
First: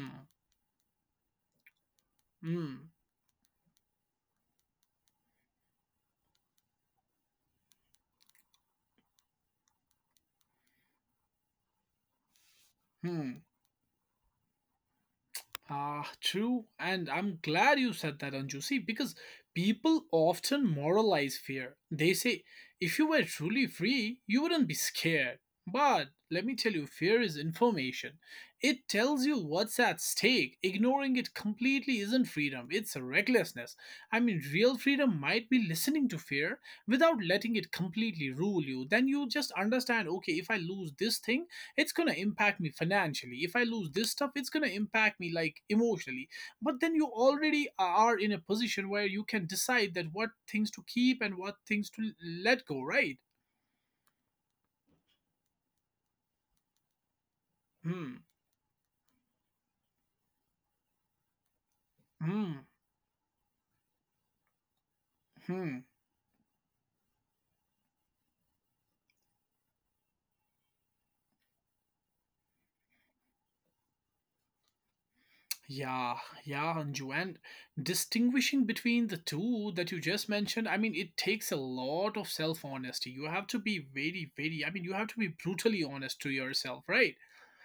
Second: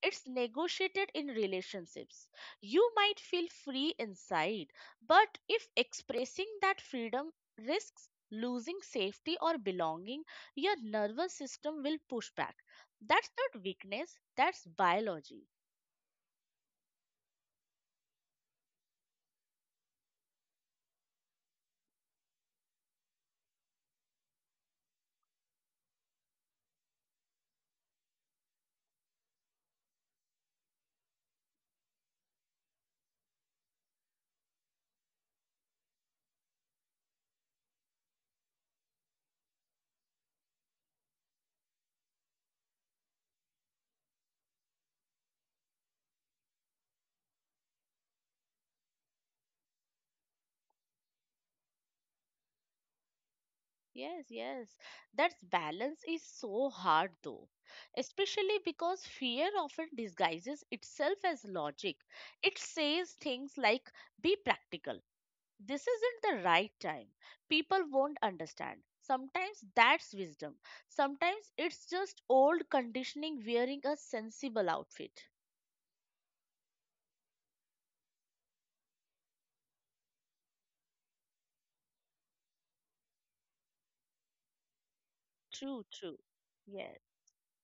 Speaker 2: It's negotiated in relationships.
Speaker 1: Hmm.
Speaker 2: You might feel free inside, but if expressing that freedom risks losing safety or belonging, your nervous system will push back. That's
Speaker 1: Hmm.
Speaker 2: not weakness, that's biology.
Speaker 1: Ah, true. And I'm glad you said that, Anju. See, because people often moralize fear. They say, if you were truly free, you wouldn't be scared. But let me tell you, fear is information. It tells you what's at stake. Ignoring it completely isn't freedom, it's recklessness. Real freedom might be listening to fear without letting it completely rule you. Then you just understand, okay, if I lose this thing, it's going to impact me financially. If I lose this stuff, it's going to impact me like emotionally, but then you already are in a position where you can decide that what things to keep and what things to let go, right?
Speaker 2: Yes, yes. That balance is so hard though,
Speaker 1: hmm
Speaker 2: especially because fear often disguises itself as logic. It
Speaker 1: hmm
Speaker 2: says things like, be practical.
Speaker 1: hmm
Speaker 2: This isn't the right time. People won't understand. Sometimes that's wisdom. Sometimes it's just old conditioning wearing a sensible outfit.
Speaker 1: yeah, yeah, Anju, and distinguishing between the two that you just mentioned, it takes a lot of self honesty. You have to be very, very, you have to be brutally
Speaker 2: True, true.
Speaker 1: honest to yourself,
Speaker 2: Yes,
Speaker 1: right?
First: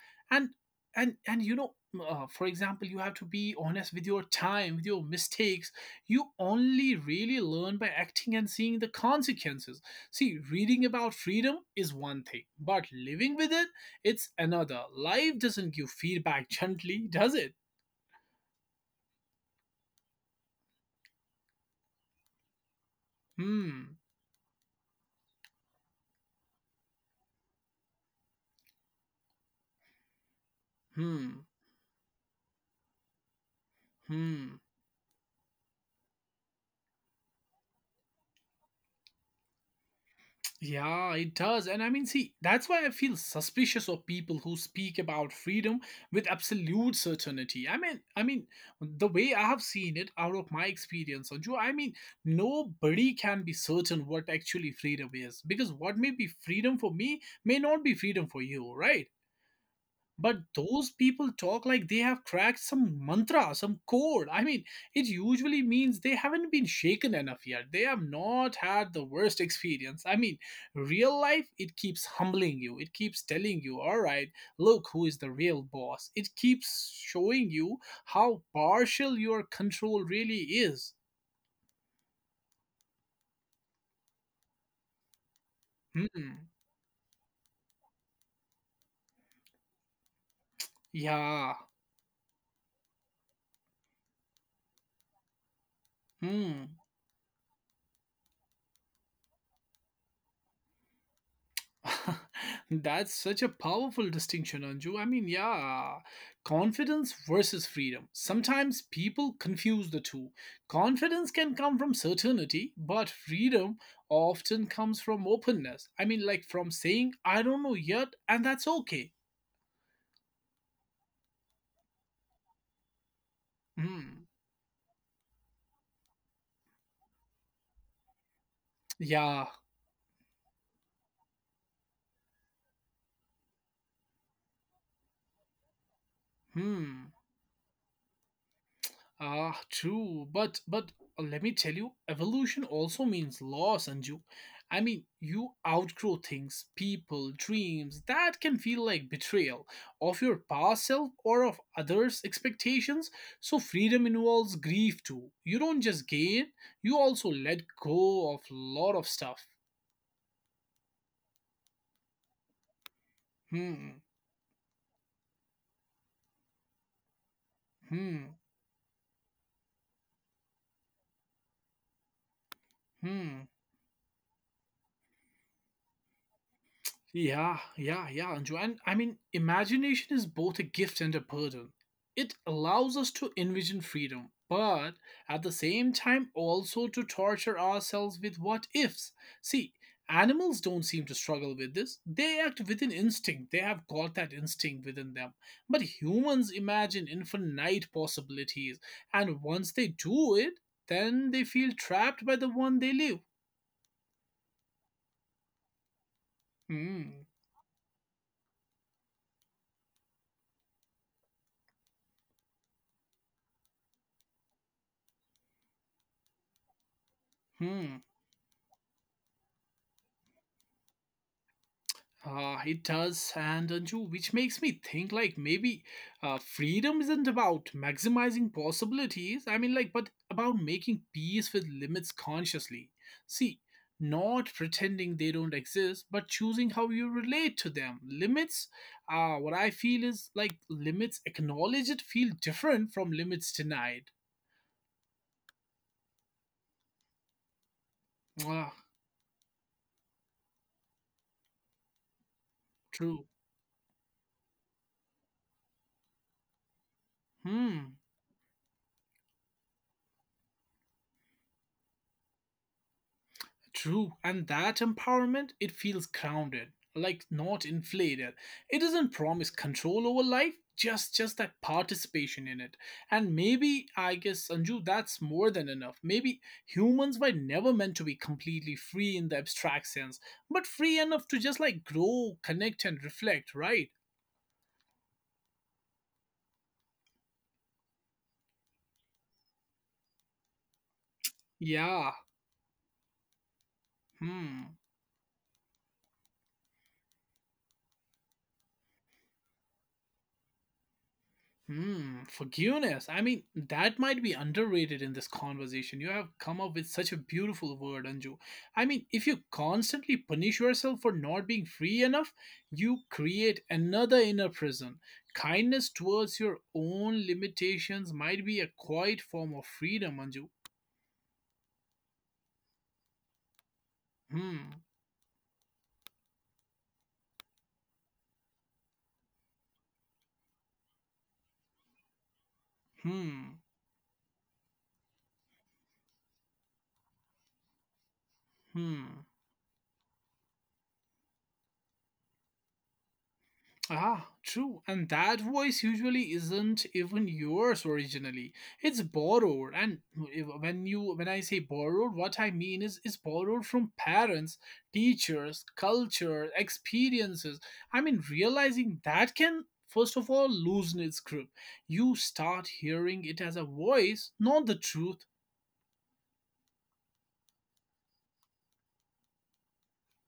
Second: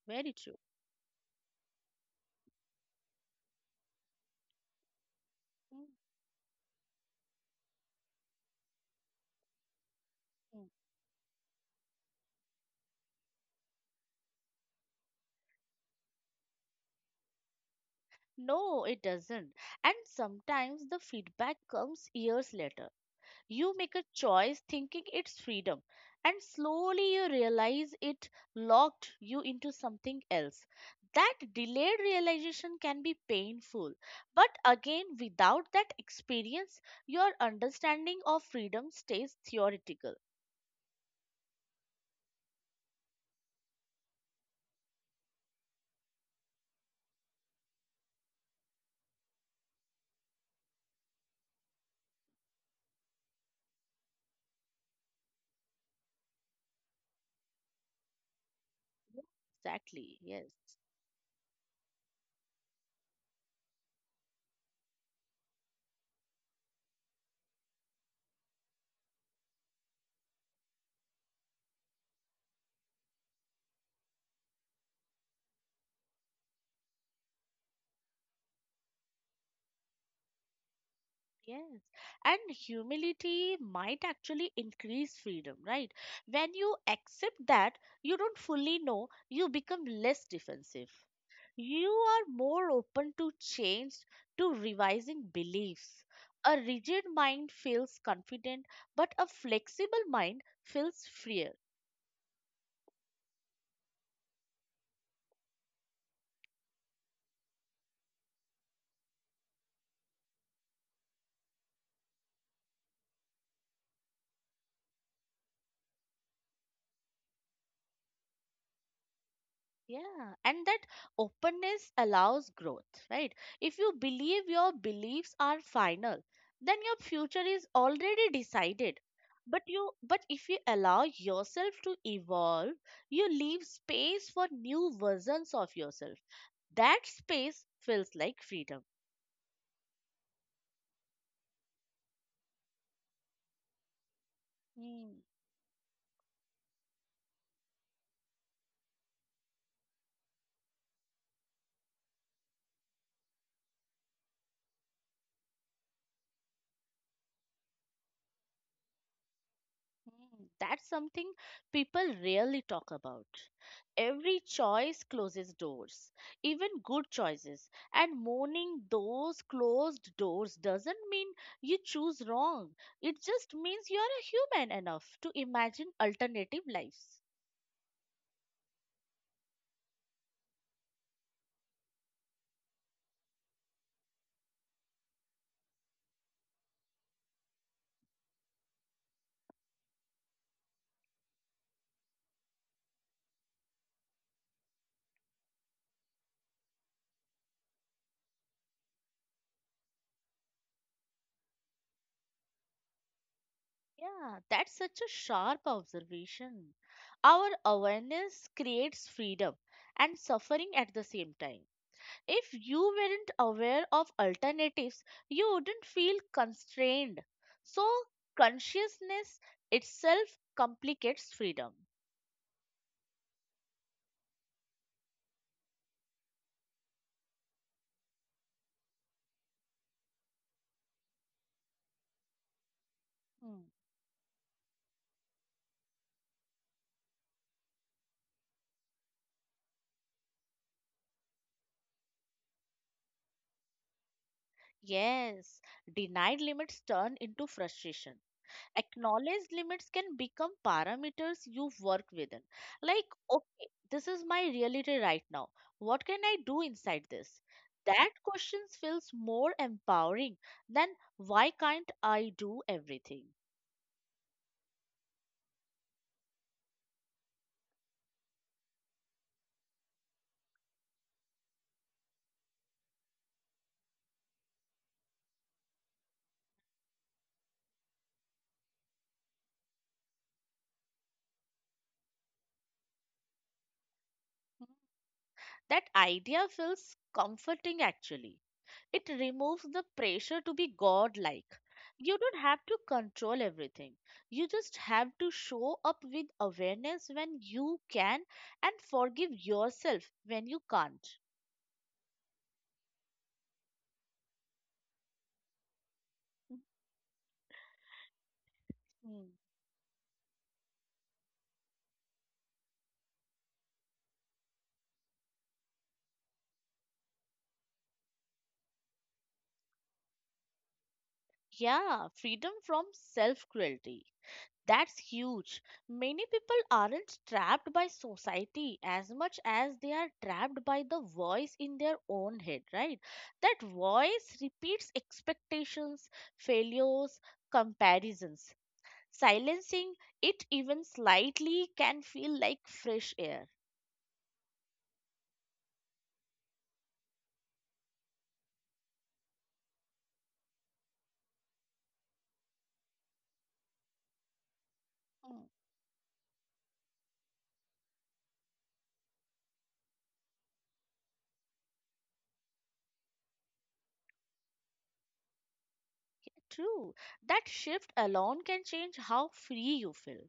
Speaker 2: very
Speaker 1: and
Speaker 2: true.
Speaker 1: and and you know, for example, you have to be honest with your time, with your mistakes.
Speaker 2: Mhm.
Speaker 1: You only really learn by acting and seeing the consequences. See, reading about freedom is one thing, but living with it, it's another. Life doesn't give feedback gently, does it?
Speaker 2: No, it doesn't. And sometimes the feedback comes years later. You make
Speaker 1: hmm
Speaker 2: a choice thinking it's freedom, and slowly you realize it locked you into something else. That
Speaker 1: hmm
Speaker 2: delayed realization can be painful, but
Speaker 1: hmm
Speaker 2: again, without that experience, your understanding of freedom stays theoretical.
Speaker 1: Yeah, it does. And I mean, see, that's why I feel suspicious of people who speak about freedom with absolute certainty. I mean, the way I have seen it out of my experience, Sanju. I mean, nobody can be certain what actually freedom is because what may be freedom for me may not be freedom for you, right?
Speaker 2: Exactly,
Speaker 1: But
Speaker 2: yes.
Speaker 1: those people talk like they have cracked some mantra, some code. I mean, it usually means they haven't been shaken enough yet, they have not had the worst experience. I mean, real life, it keeps humbling you, it keeps telling you, all right, look who is the real boss. It keeps showing you how partial your control really is.
Speaker 2: Yes, and humility might actually increase freedom, right?
Speaker 1: hmm
Speaker 2: When you accept that you don't fully know, you become less defensive.
Speaker 1: yeah
Speaker 2: You are more open to change, to revising beliefs. A
Speaker 1: hmm
Speaker 2: rigid mind feels confident, but a flexible mind feels freer.
Speaker 1: That's such a powerful distinction, Anju. I mean, yeah, confidence versus freedom. Sometimes people confuse the two. Confidence can come from certainty, but freedom often comes from openness. I mean, like from saying, I don't know yet, and that's okay.
Speaker 2: Yeah, and that openness allows growth, right? If you
Speaker 1: Hmm.
Speaker 2: believe your beliefs are final, then your future is already decided.
Speaker 1: Yeah.
Speaker 2: But if you allow yourself to evolve, you leave space for new versions of yourself. That
Speaker 1: Hmm.
Speaker 2: space feels like freedom.
Speaker 1: Ah, true. But let me tell you, evolution also means loss, Anju. I mean,
Speaker 2: Hmm.
Speaker 1: you outgrow things, people, dreams that can feel like betrayal of your past self or of others' expectations. So freedom involves grief too. You don't just gain, you also let go of a lot of stuff.
Speaker 2: Mm, that's something people rarely talk about.
Speaker 1: Hmm.
Speaker 2: Every choice closes doors, even good choices. And
Speaker 1: Hmm.
Speaker 2: mourning those closed doors doesn't mean you choose wrong. It
Speaker 1: Hmm.
Speaker 2: just means you're a human enough to imagine alternative lives.
Speaker 1: Yeah, yeah, yeah, Anju. And I mean, imagination is both a gift and a burden. It allows us to envision freedom, but at the same time, also to torture ourselves with what ifs. See, animals don't seem to struggle with this. They act within instinct, they have got that instinct within them. But humans imagine infinite possibilities, and once they do it, then they feel trapped by the one they live.
Speaker 2: Yeah, that's such a sharp observation.
Speaker 1: Hmm,
Speaker 2: Our awareness creates freedom and suffering at the same time. If you weren't aware of alternatives, you wouldn't feel constrained. So,
Speaker 1: hmm.
Speaker 2: consciousness itself complicates freedom.
Speaker 1: It does, and Anju, which makes me think like maybe freedom isn't about maximizing possibilities. I mean, like, but about making peace with limits consciously.
Speaker 2: Hmm.
Speaker 1: See, not pretending they don't exist, but choosing how you relate to them. Limits, what I feel is like limits acknowledged feel different from limits denied.
Speaker 2: Yes, denied limits turn into frustration.
Speaker 1: Ah,
Speaker 2: Acknowledged limits can become parameters you work within. Like,
Speaker 1: true.
Speaker 2: okay, this is my reality right now. What can I do inside this?
Speaker 1: Hmm.
Speaker 2: That question feels more empowering than why can't I do everything?
Speaker 1: True, and that empowerment, it feels grounded, like not inflated. It doesn't promise control over life, just that participation in it. And maybe I guess Sanju, that's more than enough. Maybe humans were never meant to be completely free in the abstract sense, but free enough to just like grow, connect and reflect, right?
Speaker 2: That idea feels comforting actually. It removes the pressure to be godlike.
Speaker 1: Yeah.
Speaker 2: You don't have to control everything. You
Speaker 1: Hmm.
Speaker 2: just have to show up with awareness when you can and forgive yourself when you can't.
Speaker 1: Hmm, forgiveness. I mean, that might be underrated in this conversation. You have come up with such a beautiful word, Anju. I mean, if
Speaker 2: Mhm.
Speaker 1: you constantly punish yourself for not being free enough, you create another inner prison. Kindness towards your own limitations might be a quiet form of freedom, Anju.
Speaker 2: Yeah, freedom from self cruelty.
Speaker 1: Hmm,
Speaker 2: That's huge. Many people aren't trapped by society as much as they are trapped by the voice in their own head, right? That
Speaker 1: hmm,
Speaker 2: voice repeats expectations, failures, comparisons.
Speaker 1: hmm.
Speaker 2: Silencing it even slightly can feel like fresh air.
Speaker 1: Ah, true. And that voice usually isn't even yours originally. It's borrowed. And when I say borrowed, what I mean is it's borrowed from parents,
Speaker 2: Mm,
Speaker 1: teachers, culture, experiences. I mean, realizing that can first of all loosen its grip. You start hearing it as a voice, not the truth.
Speaker 2: true. That shift alone can change how free you feel.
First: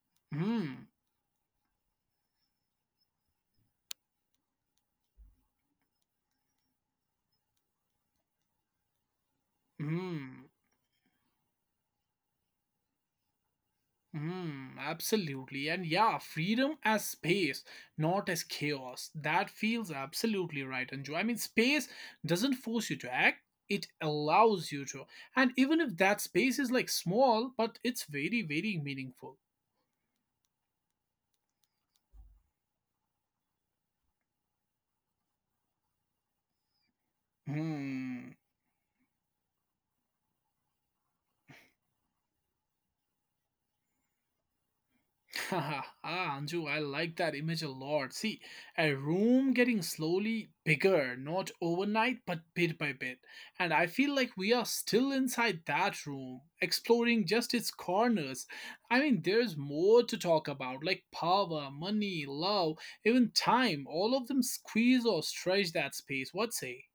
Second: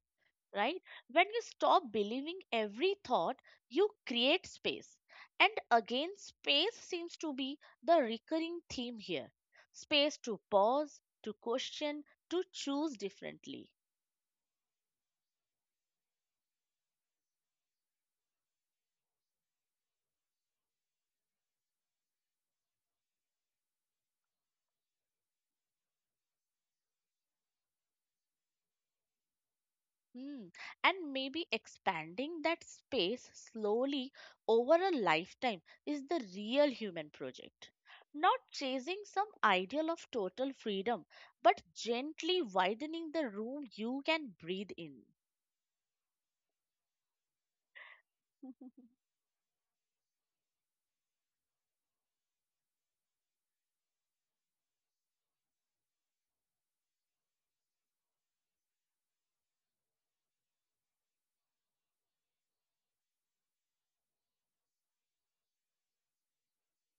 Speaker 2: Right?
Speaker 1: Hmm.
Speaker 2: When you stop believing every thought, you create space. And again, space seems to be the recurring theme here, space to
Speaker 1: Hmm.
Speaker 2: pause, to question, to choose differently.
Speaker 1: Mm, absolutely. And yeah, freedom as space, not as chaos. That feels absolutely right, Anju. I mean, space doesn't force you to act, it allows you to. And even if that space is like small, but it's very, very meaningful.
Speaker 2: Hmm. And maybe expanding that space slowly over a lifetime is the real human project.
Speaker 1: Hmm.
Speaker 2: Not chasing some ideal of total freedom, but gently widening the room you can breathe in.
Speaker 1: Ah, Anju, I like that image a lot. See, a room getting slowly bigger, not overnight, but bit by bit. And I feel like we are still inside that room, exploring just its corners. I mean, there's more to talk about, like power, money, love, even time. All of them squeeze or stretch that space. What say?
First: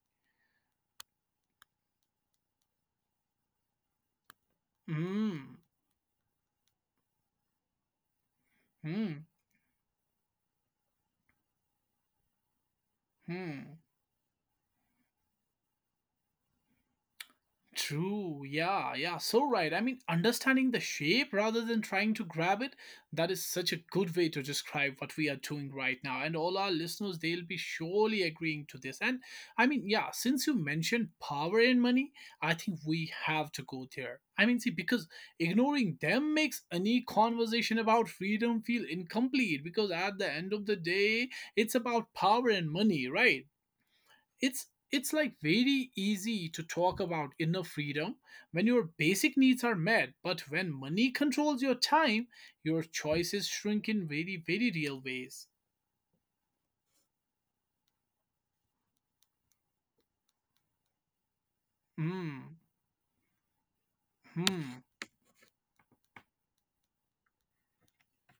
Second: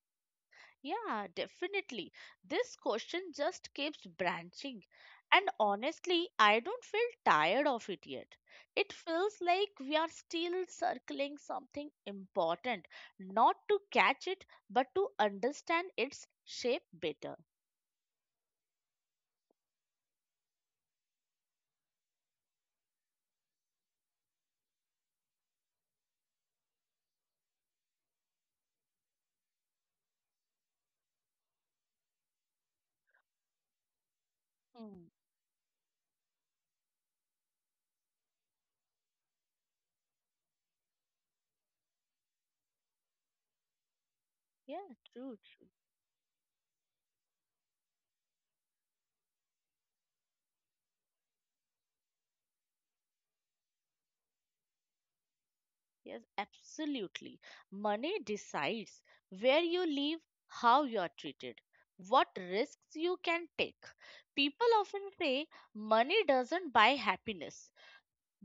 Speaker 2: Yeah, definitely. This question just keeps branching. And
Speaker 1: Hmm,
Speaker 2: honestly, I don't feel tired of it yet. It
Speaker 1: hmm,
Speaker 2: feels like we are still circling something important, not
Speaker 1: hmm.
Speaker 2: to catch it, but to understand its shape better.
Speaker 1: True, yeah, yeah, so right. I mean, understanding the shape rather than trying to grab it, that is such a good way to describe what we are doing right now. And all our listeners, they'll be surely agreeing to this. And I mean, yeah, since you mentioned power and money, I think we have to go there. I mean, see,
Speaker 2: Hmm.
Speaker 1: because ignoring them makes any conversation about freedom feel incomplete because at the end of the day, it's about power and money, right? it's
Speaker 2: Yeah,
Speaker 1: it's
Speaker 2: true,
Speaker 1: like
Speaker 2: true.
Speaker 1: very easy to talk about inner freedom when your basic needs are met, but when money controls your time, your choices shrink in very, very real ways.
Speaker 2: Yes, absolutely. Money decides where you live, how you are treated, what
Speaker 1: hmm
Speaker 2: risks you can take. People
Speaker 1: hmm
Speaker 2: often say money doesn't buy happiness,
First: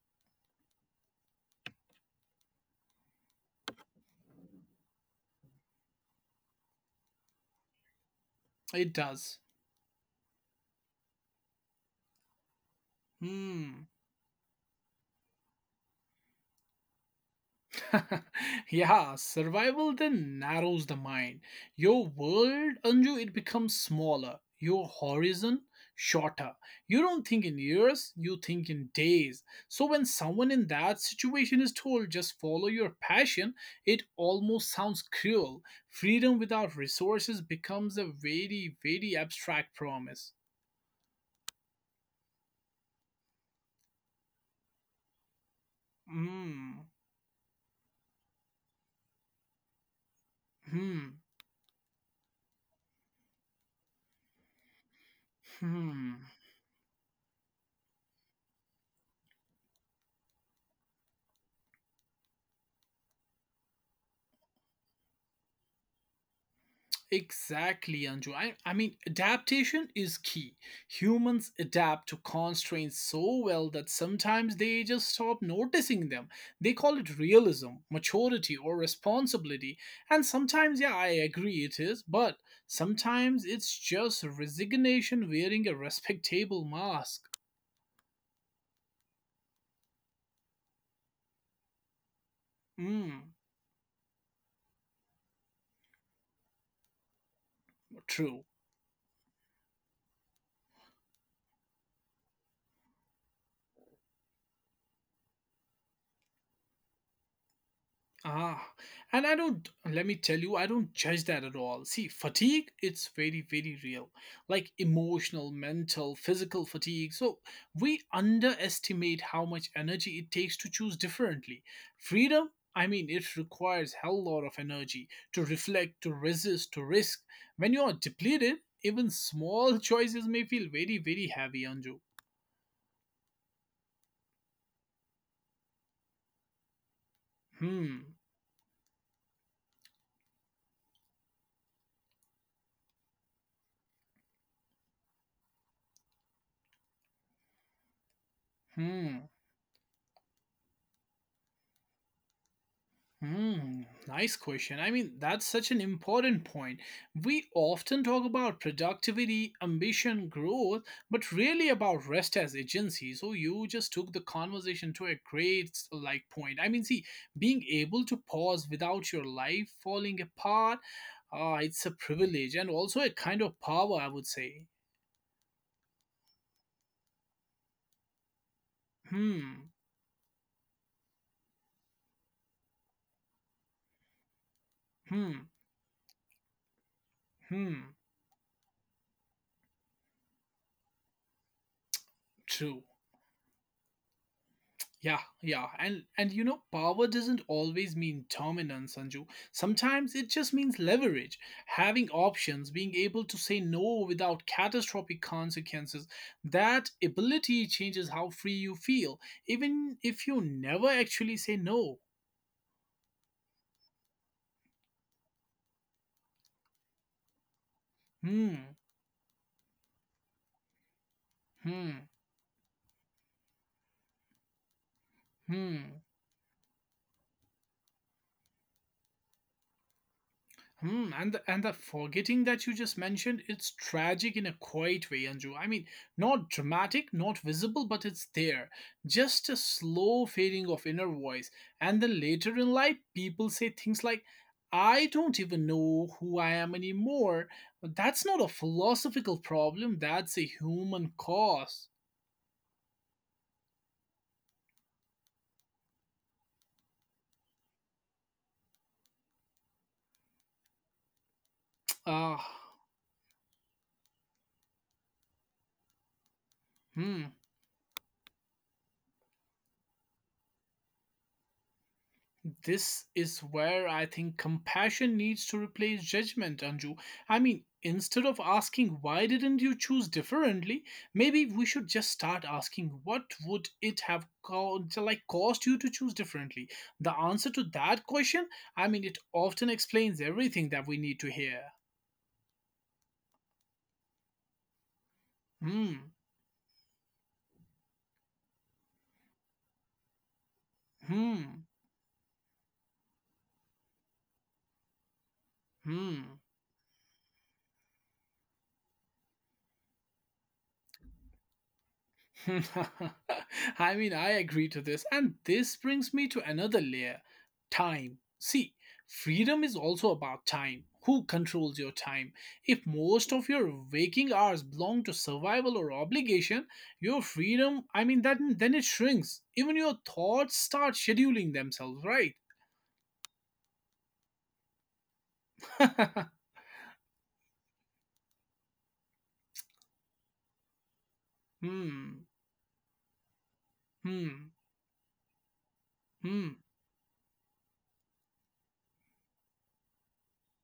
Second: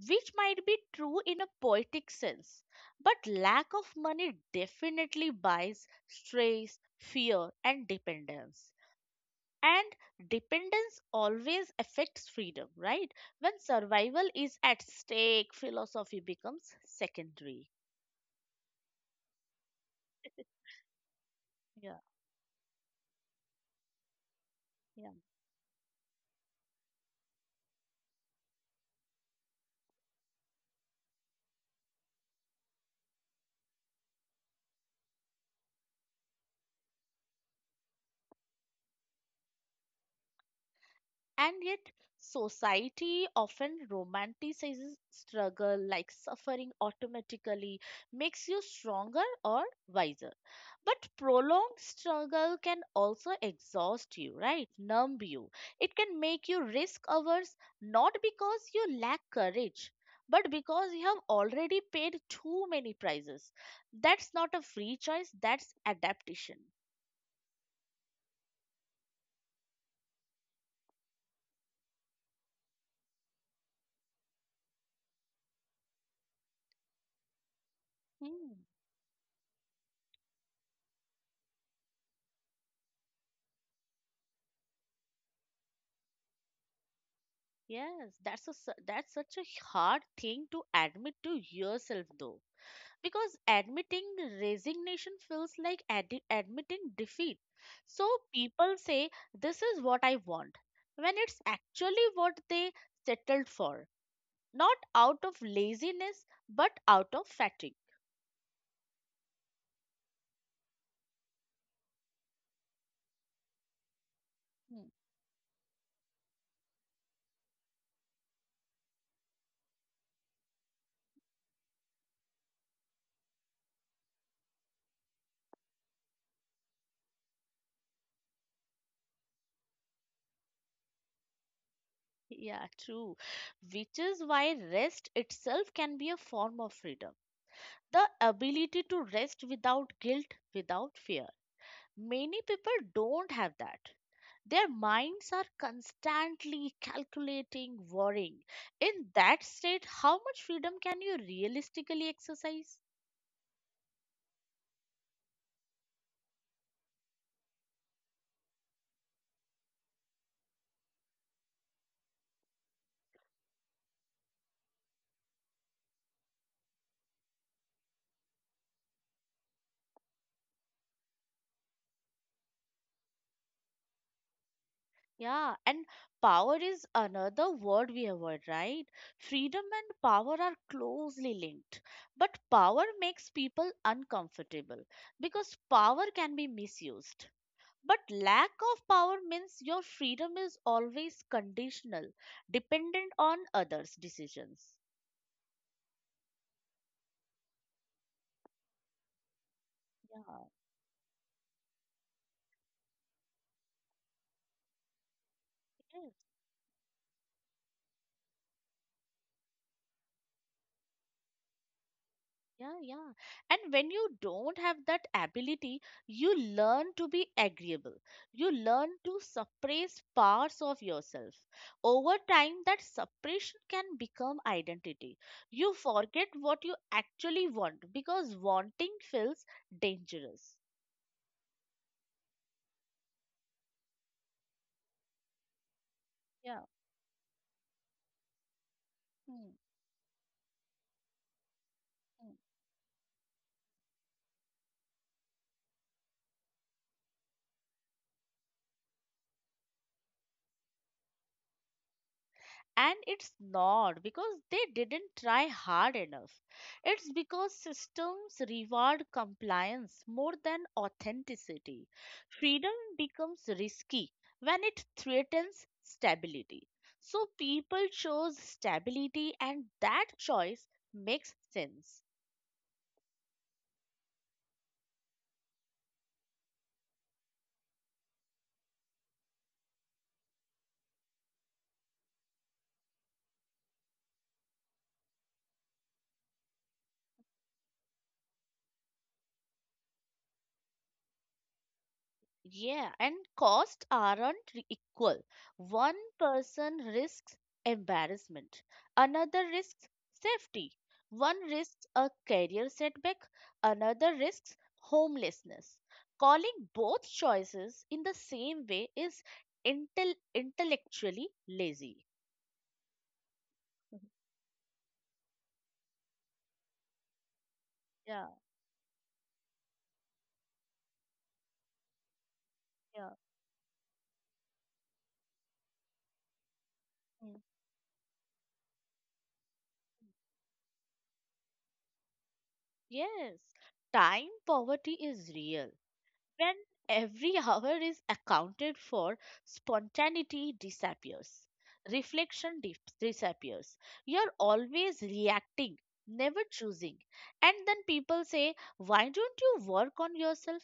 Speaker 2: which might be true in a poetic sense. But lack of money definitely buys stress, fear, and dependence.
Speaker 1: it does.
Speaker 2: And dependence always affects freedom, right? When
Speaker 1: hmm
Speaker 2: survival is at stake, philosophy becomes secondary.
Speaker 1: yeah, survival then narrows the mind. Your world, Anju, it becomes smaller. Your
Speaker 2: Yeah.
Speaker 1: horizon, shorter. You don't think in years, you think in days. So when someone in that situation is told, just follow your passion, it almost sounds cruel. Freedom without resources becomes a very, very abstract promise.
Speaker 2: And yet, society often romanticizes struggle like suffering
Speaker 1: Hmm.
Speaker 2: automatically makes you stronger or wiser. But
Speaker 1: Hmm.
Speaker 2: prolonged struggle can also exhaust you, right? Numb you. It
Speaker 1: Hmm.
Speaker 2: can make you risk averse, not because you lack courage, but because you have already paid too many prices. That's not a free choice, that's adaptation.
Speaker 1: Exactly, Anju. I mean, adaptation is key. Humans adapt to constraints so well that sometimes they just stop noticing them. They call it realism, maturity,
Speaker 2: Hmm.
Speaker 1: or responsibility. And sometimes, yeah, I agree it is, but sometimes it's just resignation wearing a respectable mask.
Speaker 2: Yes, that's such a hard thing to admit to yourself though.
Speaker 1: Mm,
Speaker 2: Because admitting resignation feels like admitting defeat. So
Speaker 1: true.
Speaker 2: people say this is what I want when it's actually what they settled for, not out of laziness but out of fatigue.
Speaker 1: Ah, and I don't, let me tell you, I don't judge that at all. See, fatigue, it's very, very real. Like
Speaker 2: Hmm.
Speaker 1: emotional, mental, physical fatigue. So we underestimate how much energy it takes to choose differently. Freedom, I mean, it requires hell lot of energy to reflect, to resist, to risk. When you are depleted, even small choices may feel very, very heavy on you.
Speaker 2: Yeah, true. Which is why rest itself can be a form of freedom.
Speaker 1: Hmm,
Speaker 2: The ability to rest without guilt, without fear. Many people don't have that. Their minds are constantly calculating, worrying. In
Speaker 1: hmm.
Speaker 2: that state, how much freedom can you realistically exercise?
Speaker 1: Hmm, nice question. I mean, that's such an important point. We often talk about productivity, ambition, growth, but really about rest as agency. So you just took the conversation to a great like point. I mean, see, being able to pause without your life falling apart, it's a privilege and also a kind of power, I would say.
Speaker 2: Yeah, and power is another word we avoid, right? Freedom
Speaker 1: Hmm,
Speaker 2: and power are closely linked. But power makes people uncomfortable
Speaker 1: hmm,
Speaker 2: because power can be misused.
Speaker 1: hmm.
Speaker 2: But lack of power means your freedom is always conditional,
Speaker 1: True.
Speaker 2: dependent on others' decisions.
Speaker 1: Yeah, yeah. And you know, power doesn't always mean dominance, Sanju. Sometimes it
Speaker 2: Yeah,
Speaker 1: just means leverage, having options, being able to say no without catastrophic
Speaker 2: yes,
Speaker 1: consequences. That ability changes how free you feel, even if you never actually say no.
Speaker 2: yeah, yeah. And when you don't have that ability, you learn to be agreeable. You
Speaker 1: Hmm,
Speaker 2: learn to suppress parts of yourself.
Speaker 1: hmm,
Speaker 2: Over time, that suppression can become identity. You
Speaker 1: hmm.
Speaker 2: forget what you actually want because wanting feels dangerous.
Speaker 1: Hmm, and the forgetting that you just mentioned, it's tragic in a quiet way, Anju. I mean, not
Speaker 2: Yeah.
Speaker 1: dramatic, not visible, but it's there.
Speaker 2: Hmm,
Speaker 1: Just a slow fading of inner voice. And then later in life, people say things like, I don't even know who I am anymore. But that's not a philosophical problem, that's a human cause.
Speaker 2: and it's not because they didn't try hard enough. It's because systems reward compliance more than authenticity.
Speaker 1: Ah,
Speaker 2: Freedom becomes risky when it threatens stability. So
Speaker 1: hmm.
Speaker 2: people chose stability, and that choice makes sense.
Speaker 1: This is where I think compassion needs to replace judgment, Anju. I mean, instead of asking why didn't you choose differently, maybe we should just start asking what would it have like cost you to choose differently. The answer to that question, I mean, it often explains everything that we need to hear.
Speaker 2: Yeah, and costs aren't equal. One
Speaker 1: Hmm.
Speaker 2: person risks embarrassment, another risks safety, one
Speaker 1: Hmm.
Speaker 2: risks a career setback, another risks homelessness.
Speaker 1: Hmm.
Speaker 2: Calling both choices in the same way is intellectually lazy.
Speaker 1: I mean, I agree to this. And this brings me to another layer, time.
Speaker 2: Yeah,
Speaker 1: See, freedom is also about time. Who controls your time? If
Speaker 2: yeah.
Speaker 1: most of your waking hours belong to survival or obligation, your
Speaker 2: Mm.
Speaker 1: freedom, I mean, that, then it shrinks. Even your thoughts start scheduling themselves, right?
Speaker 2: Yes, time poverty is real. When every hour is accounted for, spontaneity disappears,
Speaker 1: hmm,
Speaker 2: reflection disappears. You're
Speaker 1: hmm,
Speaker 2: always reacting, never
Speaker 1: hmm.
Speaker 2: choosing. And then people say, why don't you work on yourself?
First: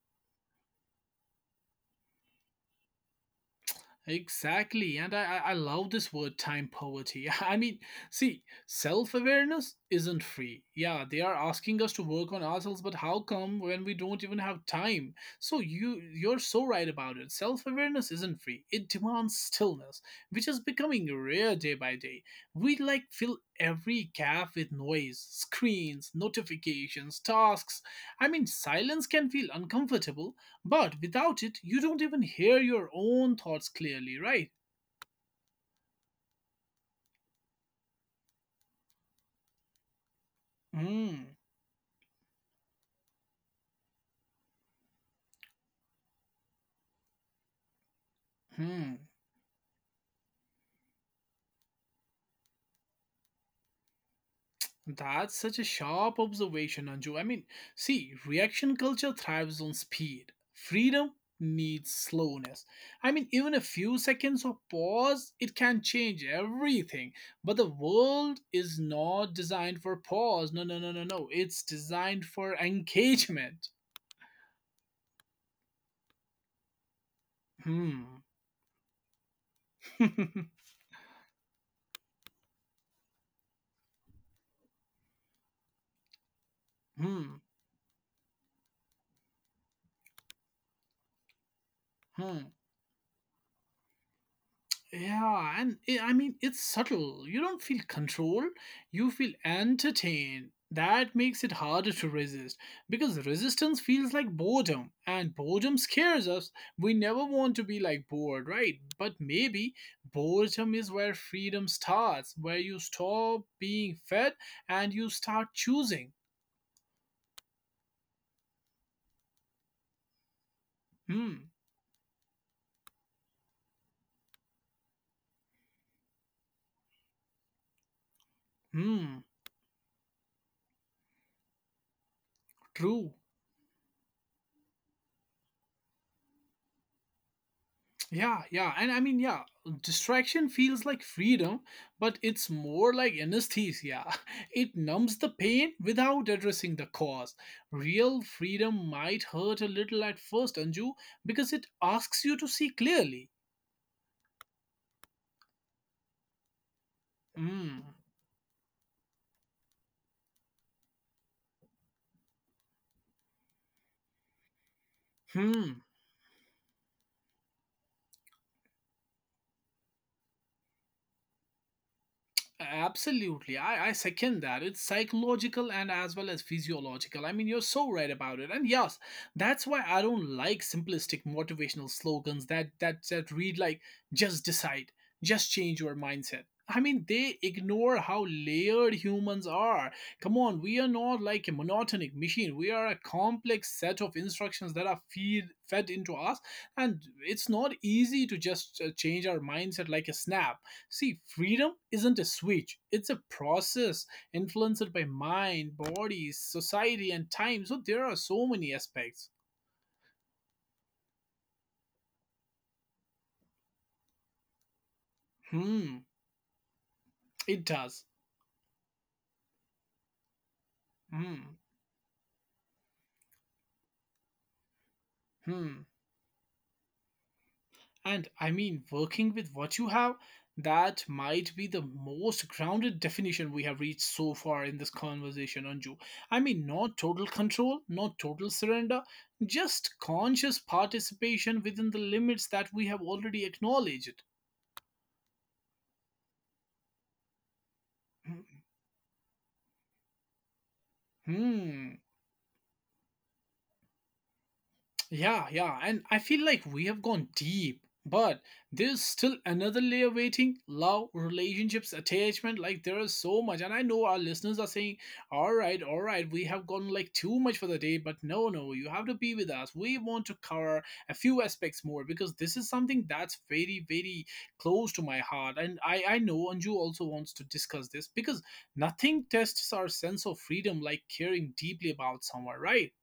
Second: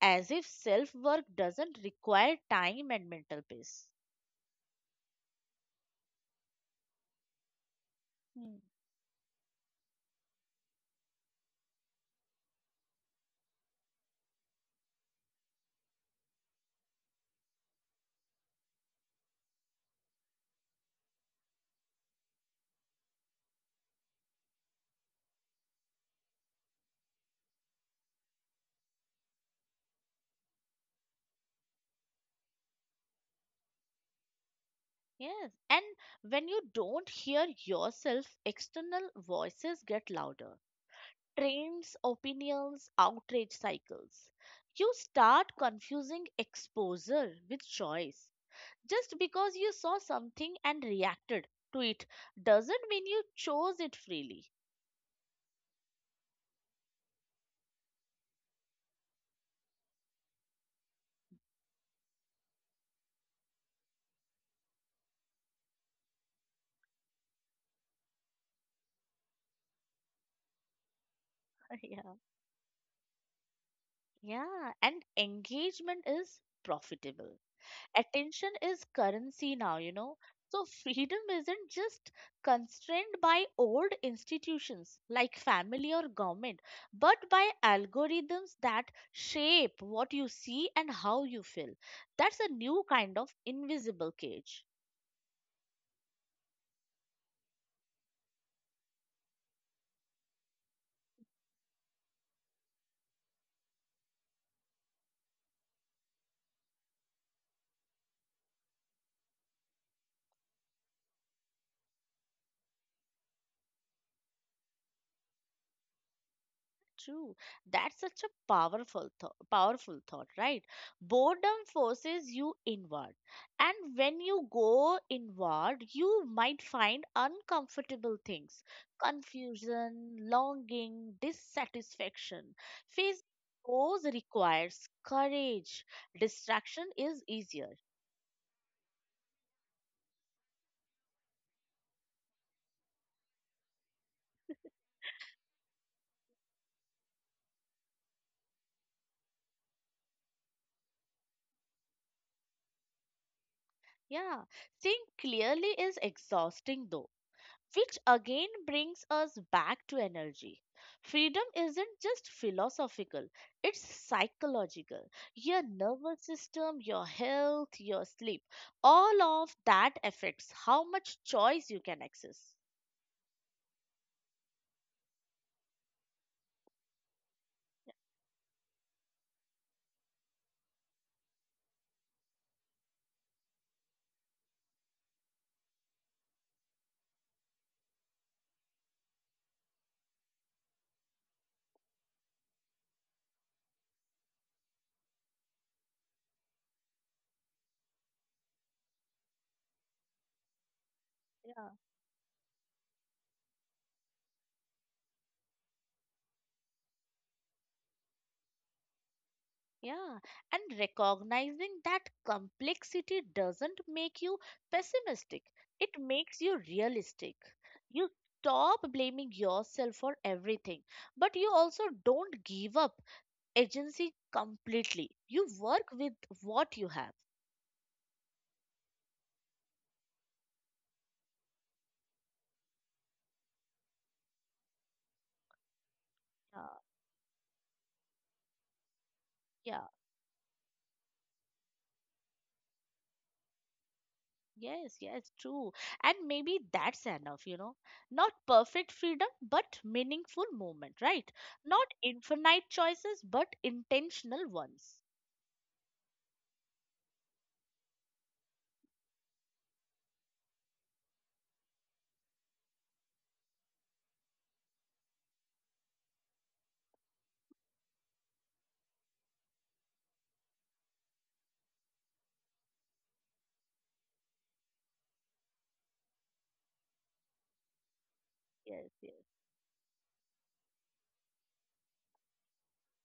Speaker 2: As if self work doesn't require time and mental peace.
Speaker 1: Exactly, and I love this word, time poverty. I mean, see,
Speaker 2: Hmm.
Speaker 1: self awareness isn't free. Yeah, they are asking us to work on ourselves, but how come when we don't even have time? So you you're so right about it. Self awareness isn't free. It demands stillness, which is becoming rare day by day. We like fill every gap with noise, screens, notifications, tasks. I mean, silence can feel uncomfortable, but without it, you don't even hear your own thoughts clearly, right?
Speaker 2: Yes, and when you don't hear yourself, external voices get louder.
Speaker 1: Hmm.
Speaker 2: Trends, opinions, outrage cycles. You start confusing exposure with choice.
Speaker 1: Hmm.
Speaker 2: Just because you saw something and reacted to it doesn't mean you chose it freely.
Speaker 1: That's such a sharp observation, Anju. I mean, see, reaction culture thrives on speed. Freedom needs slowness. I mean, even a few seconds of pause, it can change everything. But the world is not designed for pause. No, no, no, no, no. It's
Speaker 2: Yeah.
Speaker 1: designed for engagement.
Speaker 2: Yeah, and engagement is profitable.
Speaker 1: Hmm.
Speaker 2: Attention is currency now, you know. So freedom isn't just constrained by old institutions like family or government, but
Speaker 1: hmm.
Speaker 2: by algorithms that shape what you see and how you feel. That's
Speaker 1: Hmm.
Speaker 2: a new kind of invisible cage.
Speaker 1: Yeah, and I mean, it's subtle. You don't feel controlled, you feel entertained. That makes it harder to resist because resistance feels like boredom, and boredom scares us. We never want to be like bored, right? But maybe boredom is where freedom starts, where you stop being fed and you start choosing.
Speaker 2: True. That's such a powerful thought, right?
Speaker 1: Hmm,
Speaker 2: Boredom forces you inward. And when you go inward, you might find uncomfortable things,
Speaker 1: hmm,
Speaker 2: confusion, longing, dissatisfaction.
Speaker 1: true.
Speaker 2: Facing those requires courage. Distraction is easier.
Speaker 1: Yeah, yeah. And I mean, yeah, distraction feels like freedom, but it's more like anesthesia. It numbs the pain without addressing the cause. Real freedom might hurt a little at first, Anju, because it asks you to see clearly.
Speaker 2: Yeah. Seeing clearly is exhausting though.
Speaker 1: Mm.
Speaker 2: Which again brings us back to energy. Freedom isn't just philosophical, it's psychological. Your
Speaker 1: Hmm.
Speaker 2: nervous system, your health, your sleep, all of that affects how much choice you can access.
Speaker 1: Absolutely. I second that. It's psychological and as well as physiological. I mean, you're so right about it. And yes, that's why I don't like simplistic motivational slogans that read like just decide, just change your mindset. I mean, they ignore how layered humans are. Come on, we are not like a monotonic machine. We are a complex set of instructions that are fed into us, and it's not easy to just change our mindset like a snap. See,
Speaker 2: Yeah.
Speaker 1: freedom isn't a switch, it's a process influenced by mind, body, society, and time. So there are so many aspects.
Speaker 2: Yeah, and recognizing that complexity doesn't make you pessimistic, it
Speaker 1: Hmm,
Speaker 2: makes you realistic.
Speaker 1: it does.
Speaker 2: You stop blaming yourself for everything, but you
Speaker 1: Hmm,
Speaker 2: also don't give up agency completely. You
Speaker 1: hmm.
Speaker 2: work with what you have.
Speaker 1: And I mean, working with what you have, that might be the most grounded definition we have reached so far in this conversation, Anju. I
Speaker 2: Yeah,
Speaker 1: mean, not total control, not total surrender,
Speaker 2: yeah,
Speaker 1: just conscious participation within the limits that we have already acknowledged.
Speaker 2: yes, yes, true. And maybe that's enough, you know. Not perfect freedom, but meaningful movement, right?
Speaker 1: Hmm,
Speaker 2: Not
Speaker 1: hmm.
Speaker 2: infinite choices, but intentional ones.
Speaker 1: Yeah, yeah, and I feel like we have gone deep, but there's still another layer waiting: love, relationships, attachment. Like, there is so much. And I know our listeners are saying, all right, we have gone like too much for the day, but no, no, you have to be with us. We want to cover a few aspects more because this is something that's very, very close to my heart. And I know Anju also wants to discuss this because
Speaker 2: Yes,
Speaker 1: nothing
Speaker 2: yes.
Speaker 1: tests our sense of freedom like caring deeply about someone, right?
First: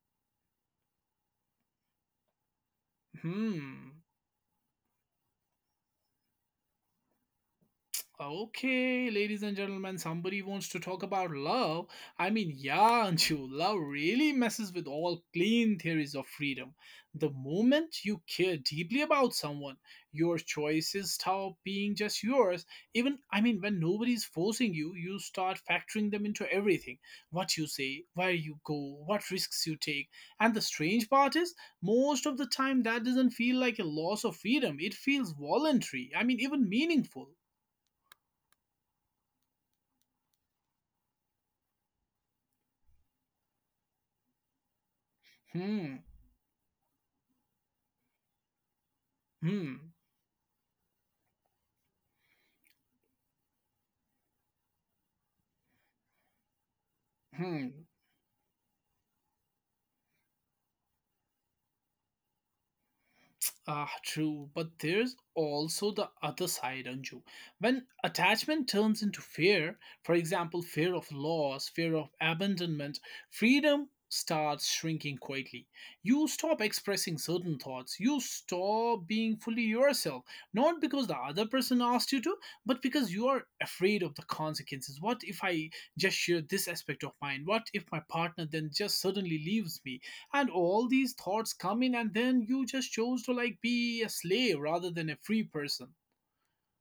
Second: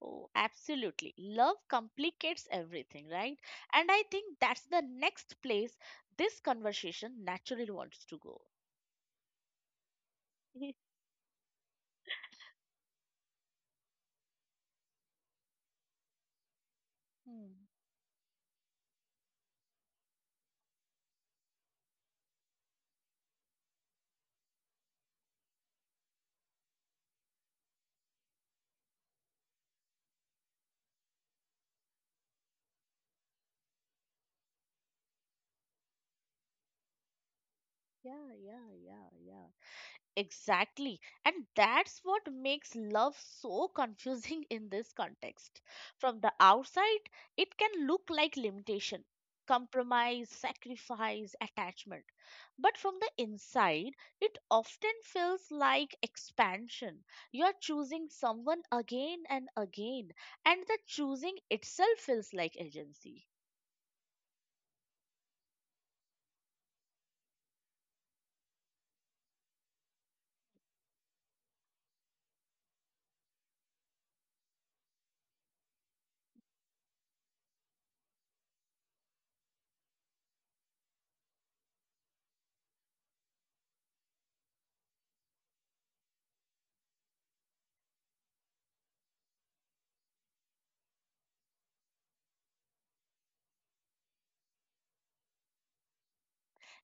Speaker 2: Oh, absolutely. Love complicates everything, right? And
Speaker 1: Hmm.
Speaker 2: I think that's the next place this conversation naturally wants to go.
Speaker 1: Okay, ladies and gentlemen, somebody wants to talk about love. I mean, yeah, Anshu, love really messes with all clean theories of freedom. The
Speaker 2: Hmm.
Speaker 1: moment you care deeply about someone, your choices stop being just yours. Even, I mean, when nobody's forcing you, you start factoring them into everything: what you say, where you go, what risks you take. And the strange part is, most of the time, that doesn't feel like a loss of freedom, it feels voluntary, I mean, even meaningful.
Speaker 2: Yeah, yeah, yeah, yeah. Exactly. And that's what makes love so confusing in this context.
Speaker 1: Hmm.
Speaker 2: From the outside, it can look like limitation,
Speaker 1: Hmm.
Speaker 2: compromise, sacrifice, attachment. But from the inside, it often feels like expansion. You're
Speaker 1: Hmm.
Speaker 2: choosing someone again and again, and the choosing itself feels like agency.
Speaker 1: Ah, true. But there's also the other side, Anju. When attachment turns into fear, for example, fear of loss, fear of abandonment, freedom starts shrinking quietly. You stop expressing certain thoughts. You stop being fully yourself, not because the other person asked you to, but because you are afraid of the consequences. What if I just share this aspect of mine? What if my partner then just suddenly leaves me? And all these thoughts come in, and then you just chose to like be a slave rather than a free person.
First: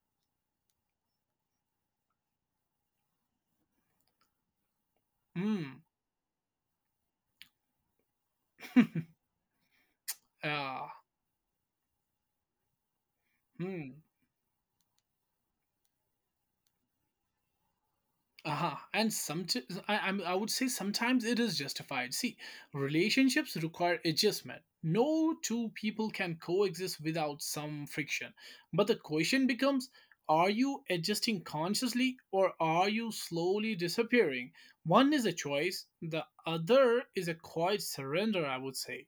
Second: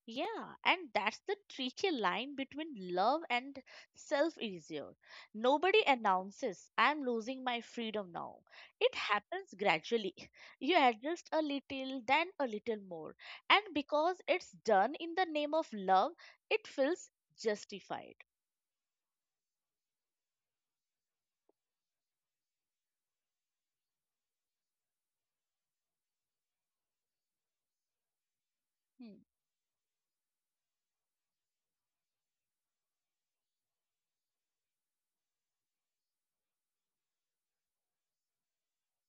Speaker 2: Yeah, and that's the tricky line between love and self erasure.
Speaker 1: Hmm.
Speaker 2: Nobody announces, I'm losing my freedom now. It happens gradually. You
Speaker 1: uh,
Speaker 2: adjust a little, then a little more. And
Speaker 1: hmm.
Speaker 2: because it's done in the name of love, it feels justified.
Speaker 1: Uh-huh. I I would say sometimes it is justified. See, relationships require adjustment. No two people can coexist without some friction, but the
Speaker 2: Hmm.
Speaker 1: question becomes, are you adjusting consciously or are you slowly disappearing? One is a choice, the other is a quiet surrender, I would say.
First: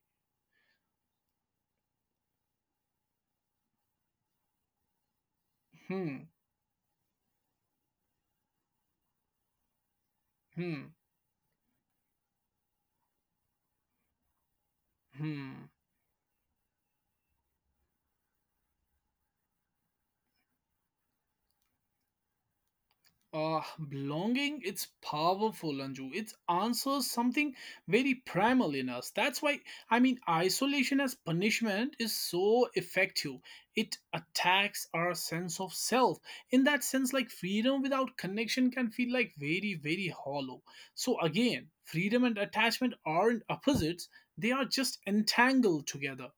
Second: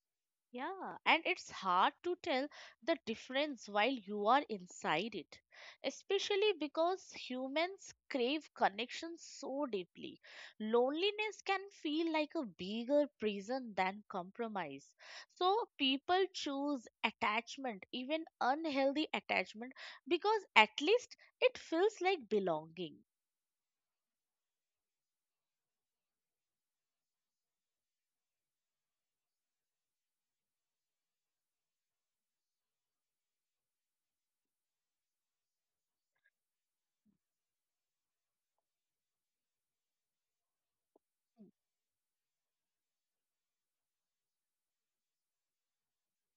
Speaker 2: Yeah, and it's hard to tell the difference while you are inside it,
Speaker 1: Hmm
Speaker 2: especially because humans crave connection so deeply.
Speaker 1: Hmm.
Speaker 2: Loneliness can feel like a bigger prison than compromise. So
Speaker 1: Hmm.
Speaker 2: people choose attachment, even unhealthy attachment, because at least it feels like belonging.
Speaker 1: Uh, Belonging, it's powerful, Anju. It answers something very primal in us. That's why, I mean, isolation as punishment is so effective. It attacks our sense of self. In that sense, like freedom without connection can feel like very, very hollow. So, again, freedom and attachment aren't opposites, they are just entangled together.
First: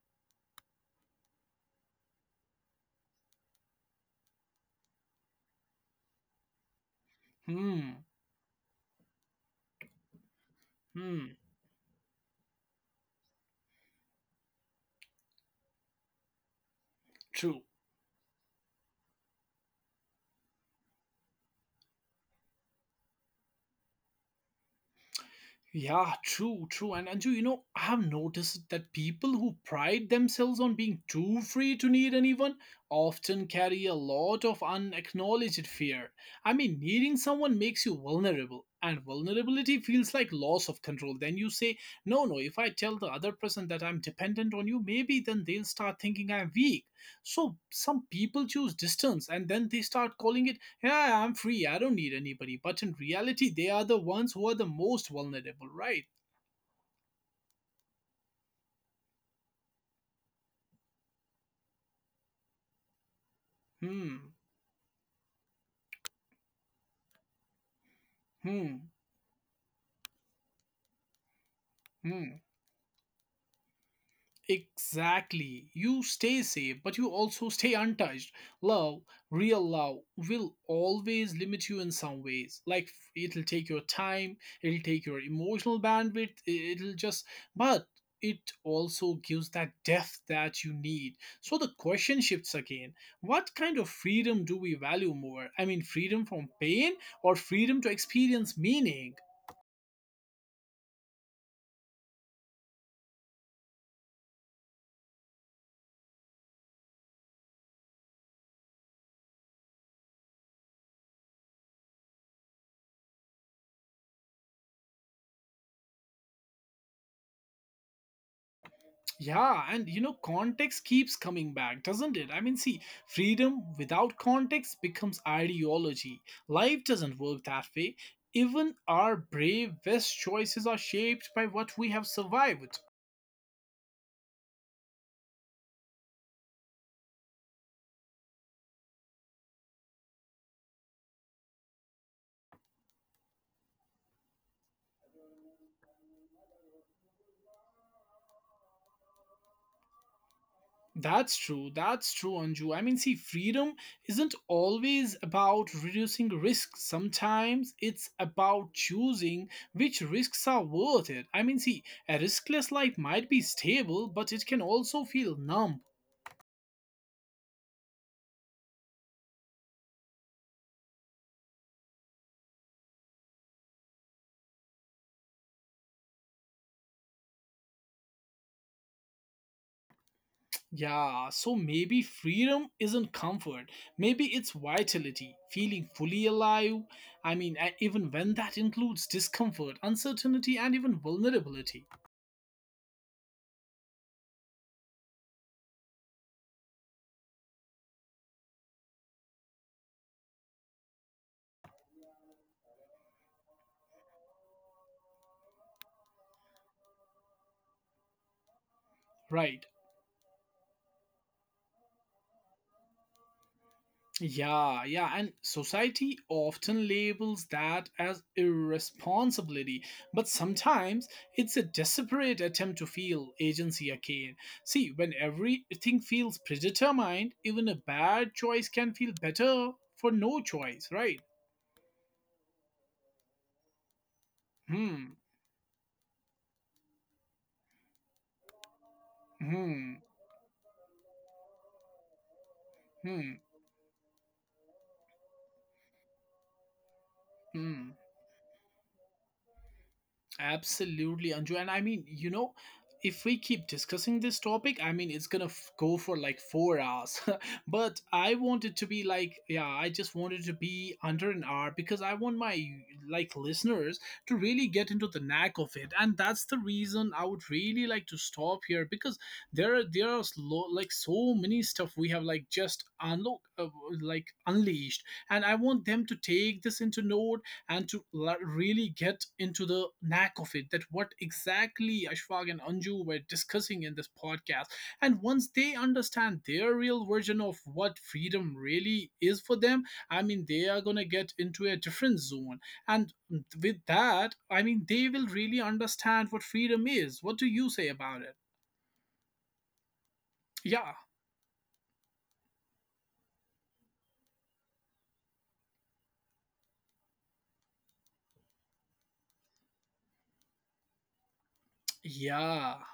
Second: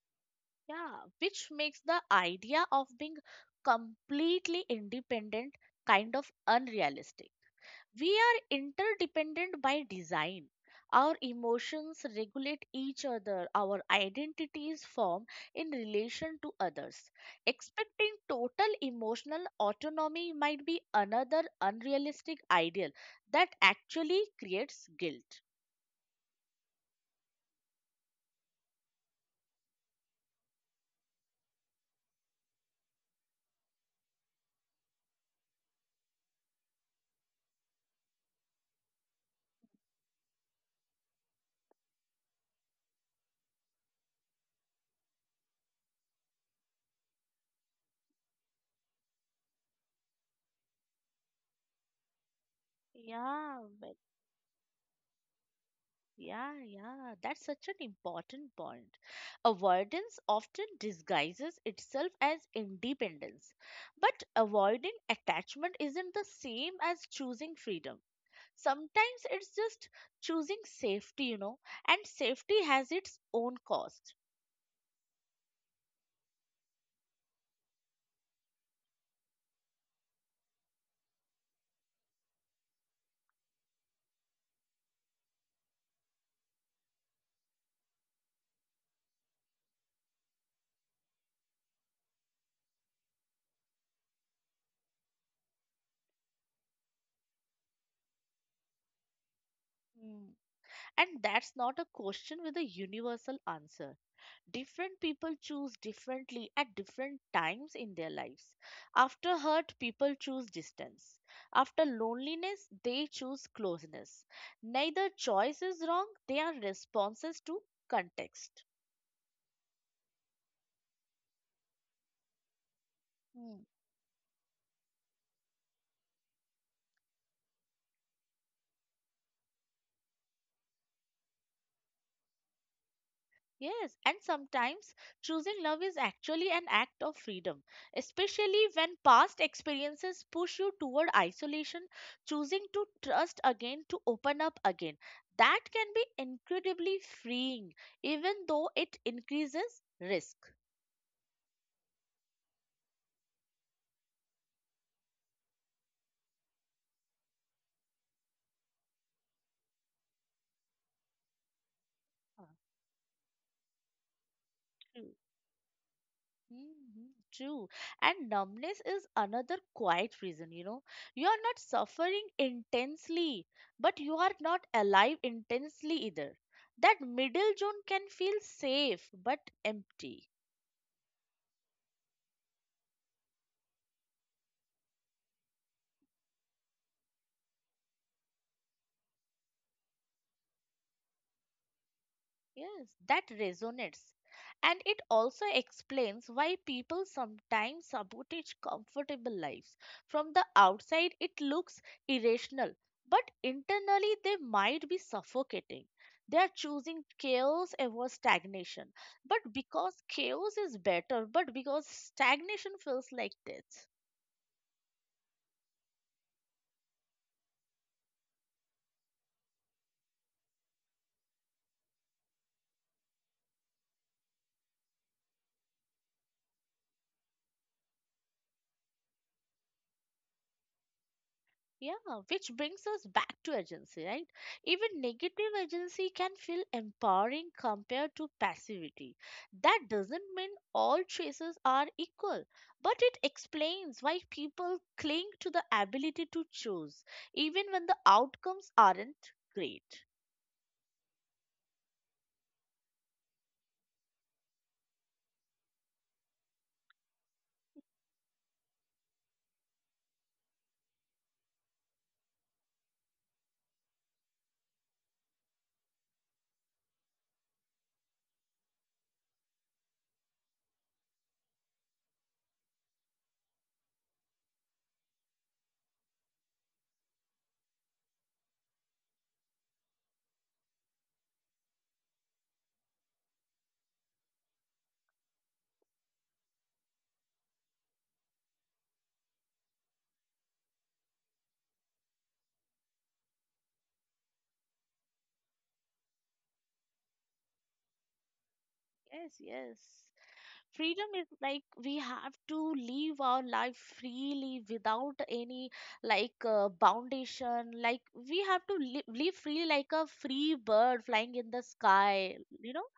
Speaker 2: Yeah, which makes the idea of being completely independent kind of unrealistic.
Speaker 1: Hmm.
Speaker 2: We are interdependent by design. Our
Speaker 1: Hmm.
Speaker 2: emotions regulate each other, our identities form in relation to others.
Speaker 1: True.
Speaker 2: Expecting total emotional autonomy might be another unrealistic ideal that actually creates guilt.
Speaker 1: Yeah, true, true. And Anju, you know, I have noticed that people who pride themselves on being too free to need anyone often carry a lot of unacknowledged fear. I mean, needing someone makes you vulnerable, and vulnerability feels like loss of control. Then you say, no, no, if I tell the other person that I'm dependent on you, maybe then they'll start thinking I'm weak. So some people choose distance and then they start calling it, yeah, I'm free. I don't need anybody. But in reality,
Speaker 2: Yeah,
Speaker 1: they are the ones who are the most vulnerable, right?
Speaker 2: yeah, yeah, that's such an important point. Avoidance often disguises itself as independence, but
Speaker 1: Hmm.
Speaker 2: avoiding attachment isn't the same as choosing freedom.
Speaker 1: Hmm.
Speaker 2: Sometimes it's just choosing safety, you know, and
Speaker 1: Hmm.
Speaker 2: safety has its own cost.
Speaker 1: Exactly. You stay safe, but you also stay untouched. Love, real love, will always limit you in some ways. Like it'll take your time, it'll take your emotional bandwidth, I- it'll just. But it also gives that depth that you need. So the question shifts again: what kind of freedom do we value more? I mean, freedom from pain or freedom to experience meaning?
Speaker 2: Mm. And that's not a question with a universal answer. Different people choose differently at different times in their lives. After hurt, people choose distance. After loneliness, they choose closeness. Neither choice is wrong, they are responses to context.
Speaker 1: Yeah, and you know, context keeps coming back, doesn't it? I mean, see,
Speaker 2: Hmm.
Speaker 1: freedom without context becomes ideology. Life doesn't work that way. Even our brave best choices are shaped by what we have survived.
Speaker 2: Yes, and sometimes choosing love is actually an act of freedom, especially when past experiences push you toward isolation, choosing to trust again, to open up again. That can be incredibly freeing, even though it increases risk.
Speaker 1: That's true, Anju. I mean, see, freedom isn't always about reducing risk. Sometimes it's about choosing which risks are worth it. I mean, see, a
Speaker 2: Uh,
Speaker 1: riskless life might be stable, but it can also
Speaker 2: true.
Speaker 1: feel numb.
Speaker 2: Mhm, true. And numbness is another quiet reason, you know. You are not suffering intensely, but you are not alive intensely either. That middle zone can feel safe but empty.
Speaker 1: Yeah, so maybe freedom isn't comfort. Maybe it's vitality, feeling fully alive. I mean, even when that includes discomfort, uncertainty, and even vulnerability.
Speaker 2: Yes, that resonates. And it also explains why people sometimes sabotage comfortable lives. From the outside, it looks irrational, but internally, they might be suffocating. They are choosing chaos over stagnation. But
Speaker 1: Right.
Speaker 2: because chaos is better, but because stagnation feels like death.
Speaker 1: Yeah, yeah, and society often labels that as irresponsibility, but sometimes it's a desperate attempt to feel agency again. See, when everything feels predetermined, even a bad choice can feel better for no choice, right?
Speaker 2: Yeah, which brings us back to agency, right? Even
Speaker 1: Hmm.
Speaker 2: negative agency can feel empowering compared to passivity. That
Speaker 1: Hmm,
Speaker 2: doesn't mean all choices are equal, but it
Speaker 1: hmm,
Speaker 2: explains why people cling to the ability to choose, even when
Speaker 1: hmm.
Speaker 2: the outcomes aren't great.
Speaker 1: Absolutely, Anju. And I mean, you know, if we keep discussing this topic, I mean, it's gonna go for like 4 hours. But I want it to be like, yeah, I just wanted to be under an hour because I want my like listeners to really get into the knack of it, and that's the reason I would really like to stop here because there are like so many stuff we have like just unlock like unleashed, and I want them to take this into note and to really get into the knack of it, that what exactly Ashfaq and Anju were discussing in this podcast. And once they understand their real version of what freedom really is for them, I mean, they are going to get into a different zone. And with that, I mean, they will really understand what freedom is. What do you say about it?
Speaker 2: Yes, yes.
Speaker 1: Yeah.
Speaker 2: Freedom is like we have to live our life freely without any like foundation, like we have to live free like a free bird flying in the sky, you
Speaker 1: Yeah.
Speaker 2: know.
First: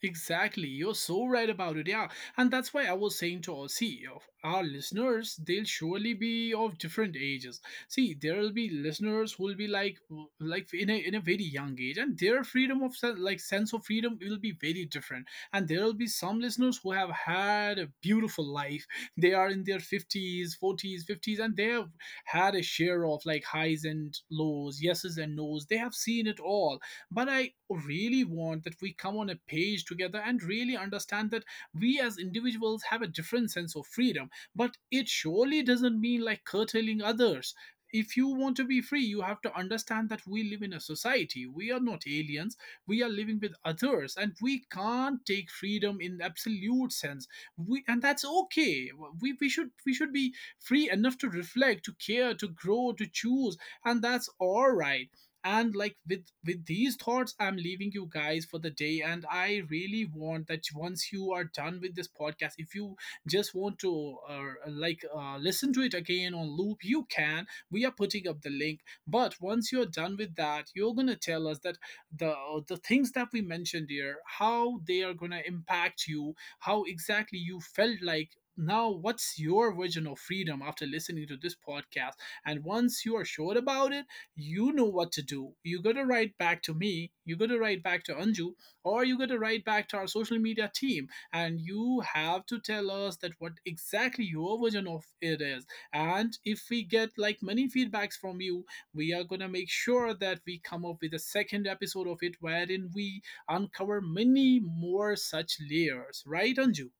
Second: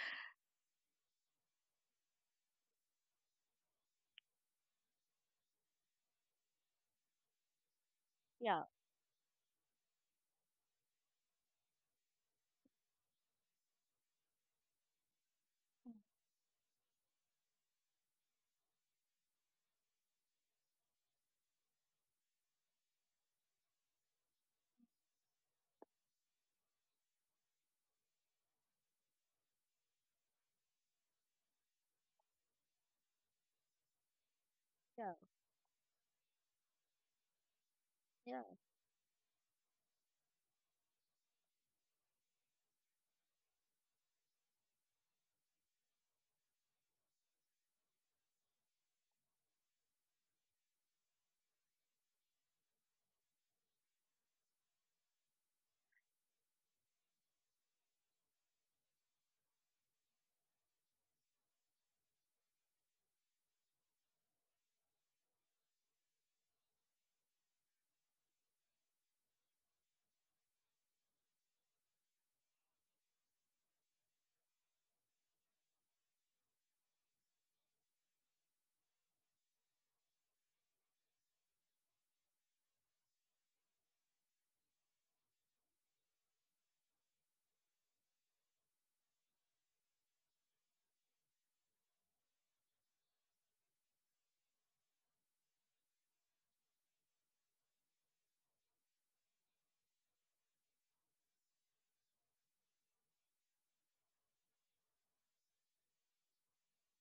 Speaker 1: Exactly, you're so right about it, yeah. And that's why I was saying to our see of our listeners, they'll surely be of different ages. See, there'll
Speaker 2: Yeah,
Speaker 1: be listeners who'll be like in a very young age, and their freedom of like sense of freedom will be very different. And there'll be some listeners who have had a beautiful life. They are in their fifties, forties, fifties, and they have had a share of like highs and lows, yeses and nos. They have seen it all, but I really want that we come on a page together and really understand that we as individuals have a different sense of freedom. But it
Speaker 2: yeah,
Speaker 1: surely doesn't mean like curtailing others. If you
Speaker 2: yeah.
Speaker 1: want to be free, you have to understand that we live in a society. We are not aliens. We are living with others, and we can't take freedom in absolute sense. We, and that's okay. We should be free enough to reflect, to care, to grow, to choose, and that's all right. And like with these thoughts, I'm leaving you guys for the day, and I really want that once you are done with this podcast, if you just want to like listen to it again on loop, you can. We are putting up the link, but once you're done with that, you're going to tell us that the the things that we mentioned here, how they are going to impact you, how exactly you felt like, now what's your version of freedom after listening to this podcast. And once you are sure about it, you know what to do. You got to write back to me, you got to write back to Anju, or you got to write back to our social media team. And you have to tell us that what exactly your version of it is. And if we get like many feedbacks from you, we are going to make sure that we come up with a second episode of it wherein we uncover many more such layers. Right, Anju?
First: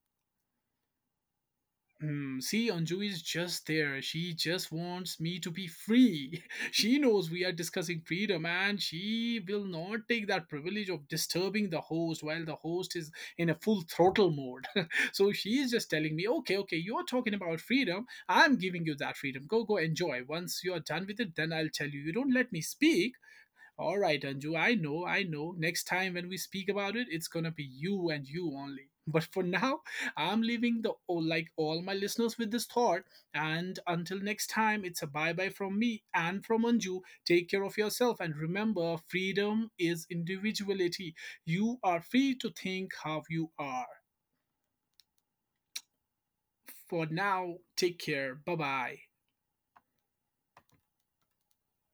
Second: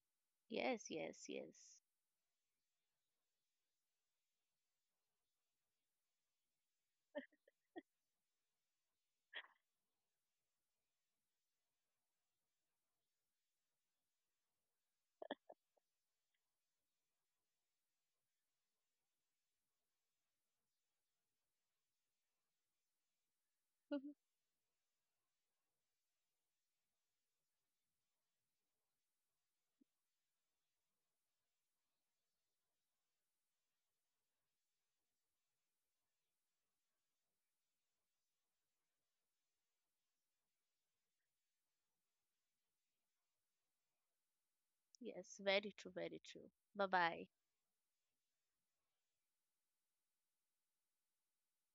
Speaker 2: Yes, yes, yes.
Speaker 1: Hmm, see, Anju is just there. She just wants me to be free. She knows we are discussing freedom and she will not take that privilege of disturbing the host while the host is in a full throttle mode. So she is just telling me, okay, okay, you're talking about freedom. I'm giving you that freedom. Go, go, enjoy. Once you're done with it, then I'll tell you. You don't let me speak. All right, Anju, I know, I know. Next time when we speak about it, it's gonna be you and you only. But for now, I'm leaving the oh, like all my listeners with this thought. And until next time, it's a bye bye from me and from Anju. Take care of yourself and remember, freedom is individuality. You are free to think how you are.
Speaker 2: Yes, very true, very true. Bye
Speaker 1: For
Speaker 2: bye.
Speaker 1: now, take care. Bye bye.